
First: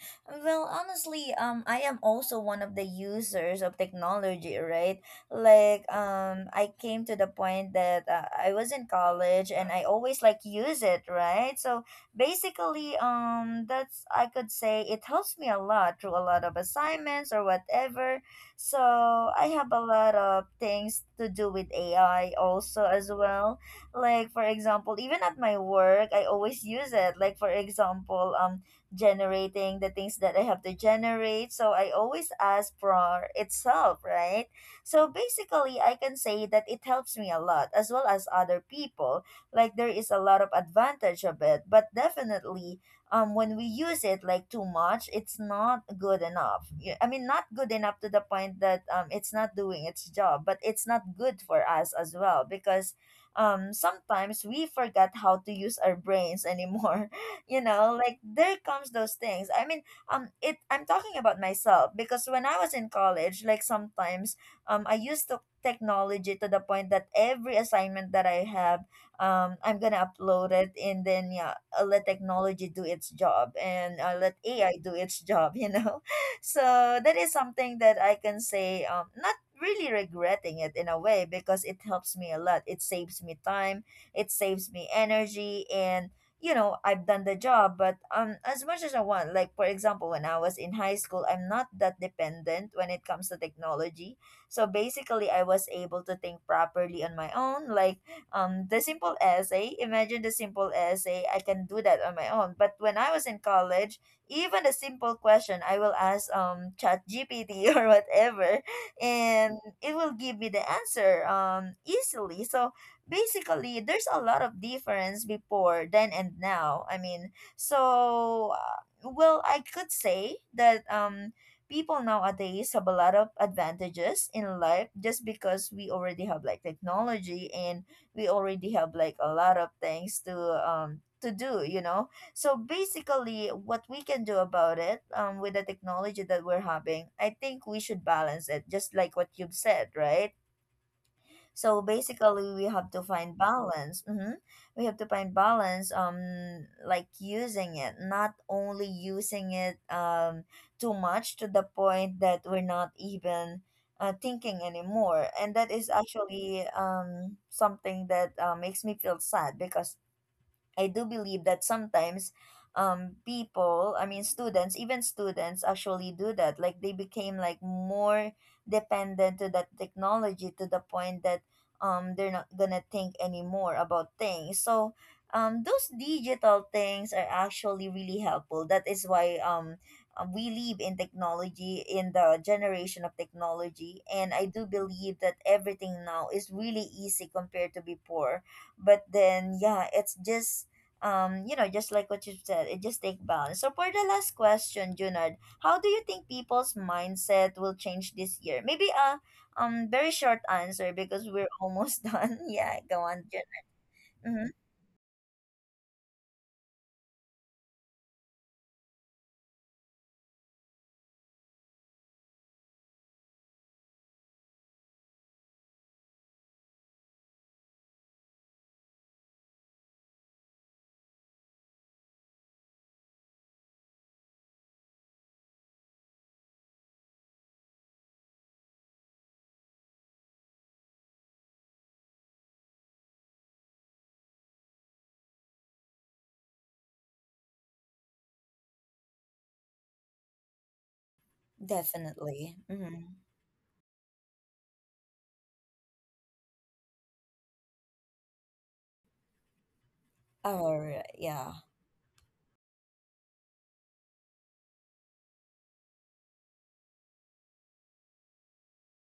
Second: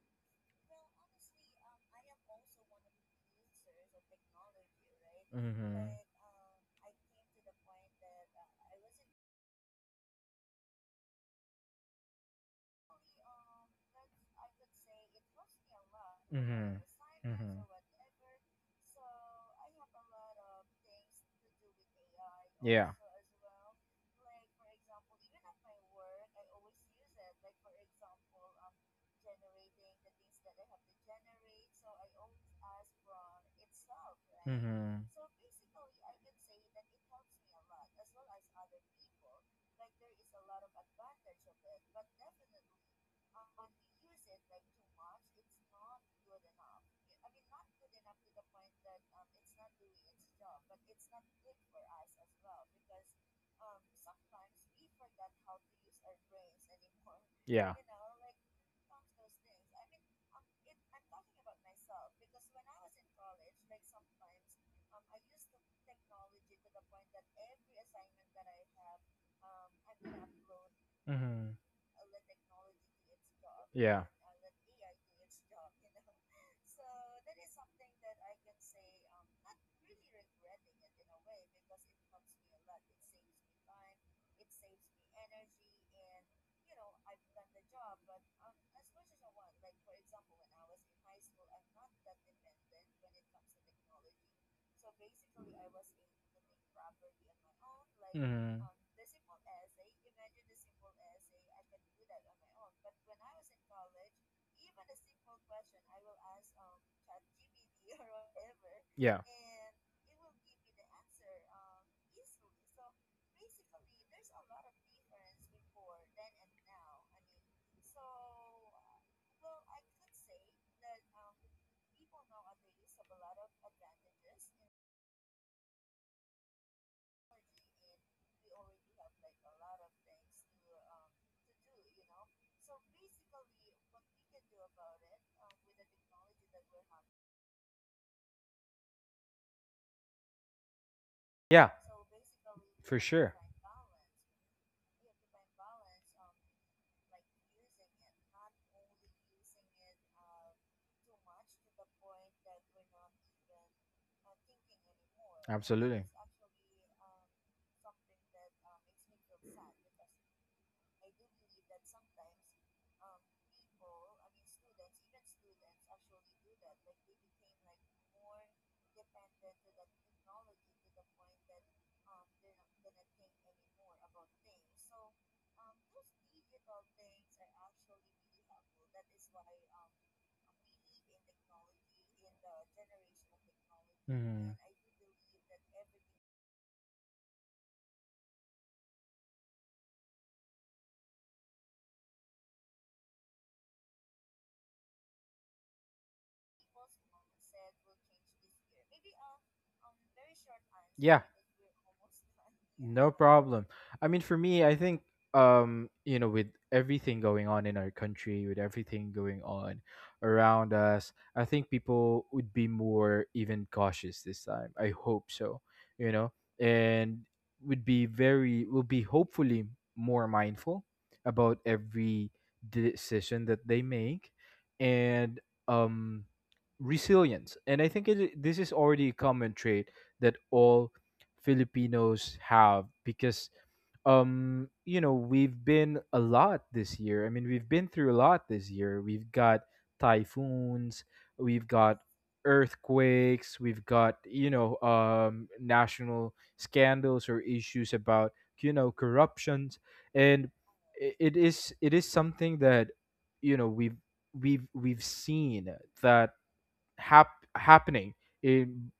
Speaker 1: Well, honestly, um, I am also one of the users of technology, right?
Speaker 2: Mm-hmm.
Speaker 1: Like, um, I came to the point that uh, I was in college and I always like use it, right? So basically, um, that's, I could say it helps me a lot through a lot of
Speaker 2: Mm-hmm.
Speaker 1: assignments or
Speaker 2: Mm-hmm.
Speaker 1: whatever. So I have a lot of things to do with A I also
Speaker 2: Yeah.
Speaker 1: as well. Like for example, even at my work, I always use it. Like for example, um generating the things that I have to generate. So I always ask for itself, right?
Speaker 2: Mm-hmm.
Speaker 1: So basically, I can say that it helps me a lot as well as other people. Like there is a lot of advantage of it, but definitely, um, when we use it like too much, it's not good enough. Y- I mean, not good enough to the point that um, it's not doing its job, but it's not good for us as well, because um sometimes we forget how to use our brains anymore, you
Speaker 2: Yeah.
Speaker 1: know. Like, there comes those things, I mean, um it, I'm talking about myself, because when I was in college, like sometimes um I used to technology to the point that every assignment that I have, um I'm gonna upload it and then, yeah,
Speaker 2: Mm-hmm.
Speaker 1: uh, let technology do its job, and
Speaker 2: Yeah.
Speaker 1: uh, let AI do its job, you know. So that is something that I can say, um not really regretting it in a way because it helps me a lot, it saves me time, it saves me energy, and you know, I've done the job. But um as much as I want, like for example, when I was in high school, I'm not that dependent when it comes to technology. So basically, I was able to think properly on my own. Like,
Speaker 2: Hmm.
Speaker 1: um the simple essay, imagine, the simple essay I can do that on my own. But when I was in college, even a simple question I will ask um chat gpt or whatever,
Speaker 2: Yeah.
Speaker 1: and it will give me the answer um easily. So basically, there's a lot of difference before then and now, I mean. So uh, well, I could say that um people nowadays have a lot of advantages in life just because we already have like technology, and we already have like a lot of things to um to do, you know. So basically, what we can do about it, um with the technology that we're having, I think we should balance it, just like what you've said, right?
Speaker 2: Yeah.
Speaker 1: So basically, we have to find balance. Hmm. We have to find balance. Um, like using it, not only using it um too much to the point that we're not even uh, thinking anymore. And that is actually um something that uh, makes me feel sad, because I do believe that sometimes um people, I mean students, even students actually do that. Like, they became like more dependent to that technology to the point that um they're not gonna think anymore about things. So um those digital things are actually really helpful. That is why um uh, we live in technology, in the generation of technology, and I
Speaker 2: Hmm.
Speaker 1: do believe that everything now is really easy compared to before. But then, yeah, it's just um, you know, just like what you said, it just take balance. So for the last question, Junard, how do you think people's mindset will change this year? Maybe a um very short answer because we're almost done. Yeah, go
Speaker 2: No
Speaker 1: on,
Speaker 2: problem.
Speaker 1: Junard.
Speaker 2: I mean, for
Speaker 1: Mm-hmm.
Speaker 2: me, I think, um, you know, with everything going on in our country, with everything going on around us, I think people would be more even cautious this time. I hope so, you know, and would be very, will be hopefully more mindful about every decision that they make. And um resilience. And I think it, this is already a common trait that all Filipinos have because um you know we've been a lot this year. I mean, we've been through a lot this year. We've got typhoons, we've got
Speaker 1: Definitely. Mm-hmm.
Speaker 2: earthquakes, we've got, you know um national scandals or issues about, you know corruptions. And
Speaker 1: All right.
Speaker 2: i- it
Speaker 1: Yeah.
Speaker 2: is, it is something that, you know we've we've we've seen that hap- happening in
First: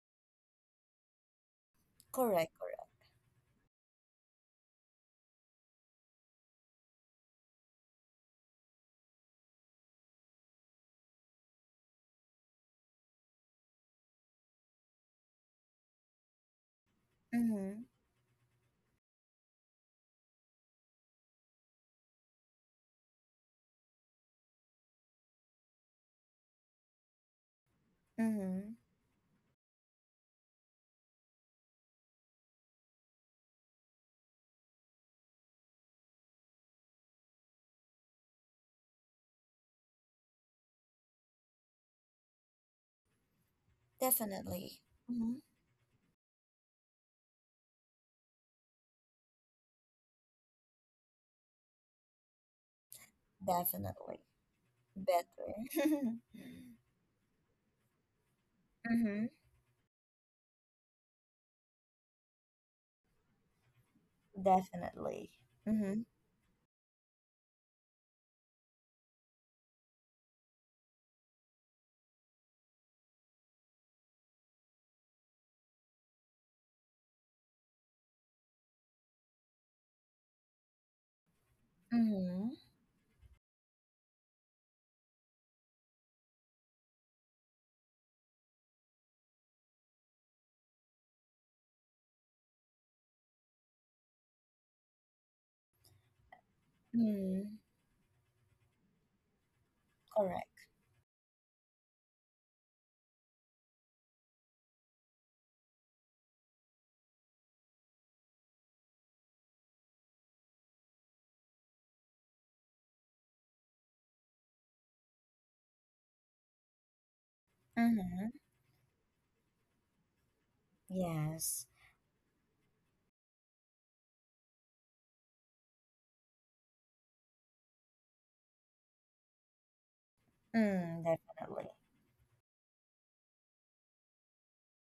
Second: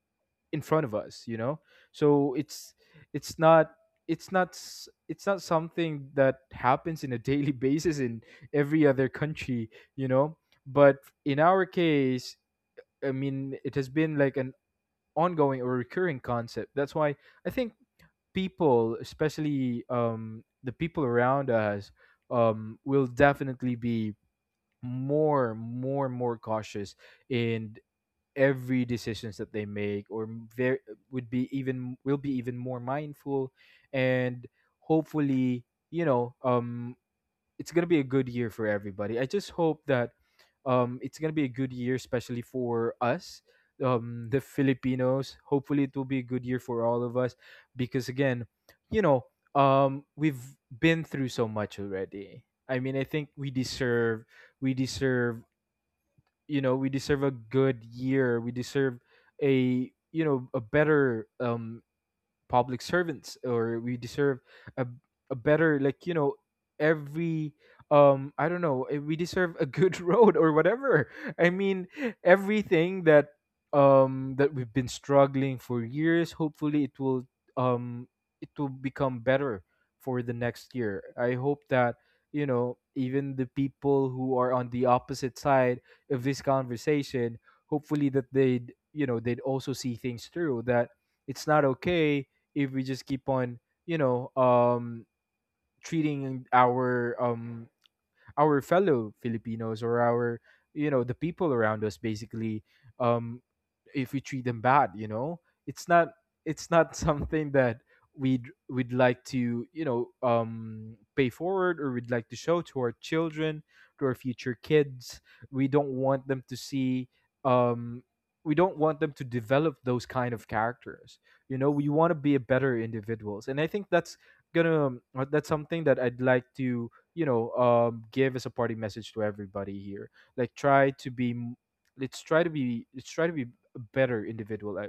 Speaker 2: in front of us, you know. So
Speaker 1: Correct.
Speaker 2: it's,
Speaker 1: Correct.
Speaker 2: it's not it's not s- it's not something that happens in a daily basis in every other country, you know. But in our case, I mean it has been like an ongoing or recurring concept. That's why I think
Speaker 1: Mm-hmm.
Speaker 2: people, especially um the people around us, um will definitely be more more more cautious in
Speaker 1: Mm-hmm.
Speaker 2: every decisions that they make. Or very, would be even, will be even more mindful, and hopefully, you know um it's going to be a good year for everybody. I just hope that um it's going to be a good year, especially for us, um the
Speaker 1: Definitely.
Speaker 2: Filipinos.
Speaker 1: Mm-hmm.
Speaker 2: Hopefully it will be a good year for all of us, because again, you know um we've been through so much already. I mean, I think we
Speaker 1: Definitely.
Speaker 2: deserve, we deserve
Speaker 1: Better.
Speaker 2: you know we deserve a good year. We deserve
Speaker 1: Mm-hmm.
Speaker 2: a, you know a better um public servants, or we deserve a, a
Speaker 1: Definitely.
Speaker 2: better, like,
Speaker 1: Mm-hmm.
Speaker 2: you know, every um I don't know, eh, we deserve a good road or whatever. I mean, everything that um that we've been struggling for years, hopefully it will, um it will become better for the next year. I hope that, you
Speaker 1: Mm-hmm.
Speaker 2: know even the people who are on the opposite side of this conversation, hopefully that they'd, you know they'd also see things through, that it's not okay if we just keep on, you know um treating our
Speaker 1: Mm-hmm.
Speaker 2: um our fellow Filipinos, or our,
Speaker 1: Correct.
Speaker 2: you know the people around us. Basically, um if we treat them bad, you know, it's not, it's not something that we'd we'd like to, you know um pay forward, or we'd like to show to our children, to our future kids. We don't want them to see um
Speaker 1: Mm-hmm.
Speaker 2: we don't want them to develop those kind of characters, you know.
Speaker 1: Yes.
Speaker 2: We want to be a better individuals, and I think that's gonna, that's something that I'd like to, you know um give a supporting message to everybody here. Like, try
Speaker 1: Mm,
Speaker 2: to be m-
Speaker 1: definitely.
Speaker 2: let's try to be let's try to be a better individual, uh,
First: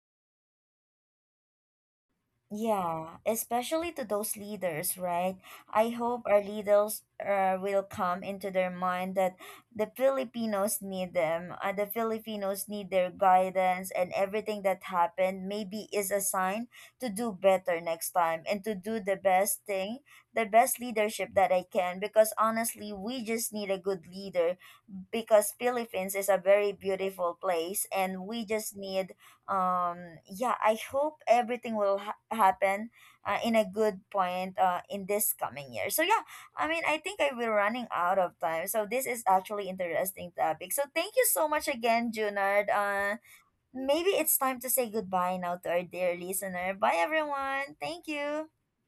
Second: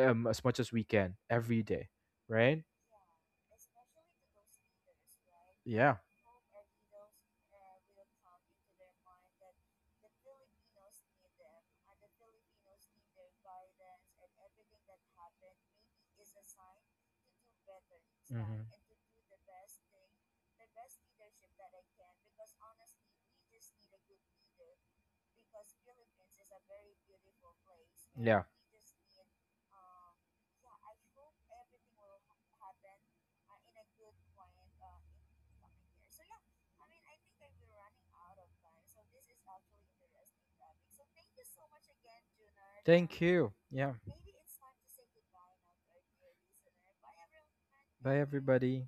Speaker 2: um as much as we can every day, right?
Speaker 1: Yeah, especially to those leaders, right? I
Speaker 2: Yeah.
Speaker 1: hope our leaders uh, will come into their mind that the Filipinos need them. Uh, the Filipinos need their guidance, and everything that happened maybe is a sign to do better next time and
Speaker 2: Hmm.
Speaker 1: to do the best thing, the best leadership that I can. Because honestly, we just need a good leader, because Philippines is a very beautiful place and
Speaker 2: Yeah.
Speaker 1: we just need um yeah, I hope everything will ha- happen uh, in a good point uh, in this coming year. So yeah, I mean, I think I will running out of time. So this is actually interesting topic. So thank you so much again, Junard. Uh
Speaker 2: Thank you. Yeah.
Speaker 1: maybe it's time to say goodbye now to our dear listener. Bye everyone. Thank
Speaker 2: Bye,
Speaker 1: you.
Speaker 2: everybody.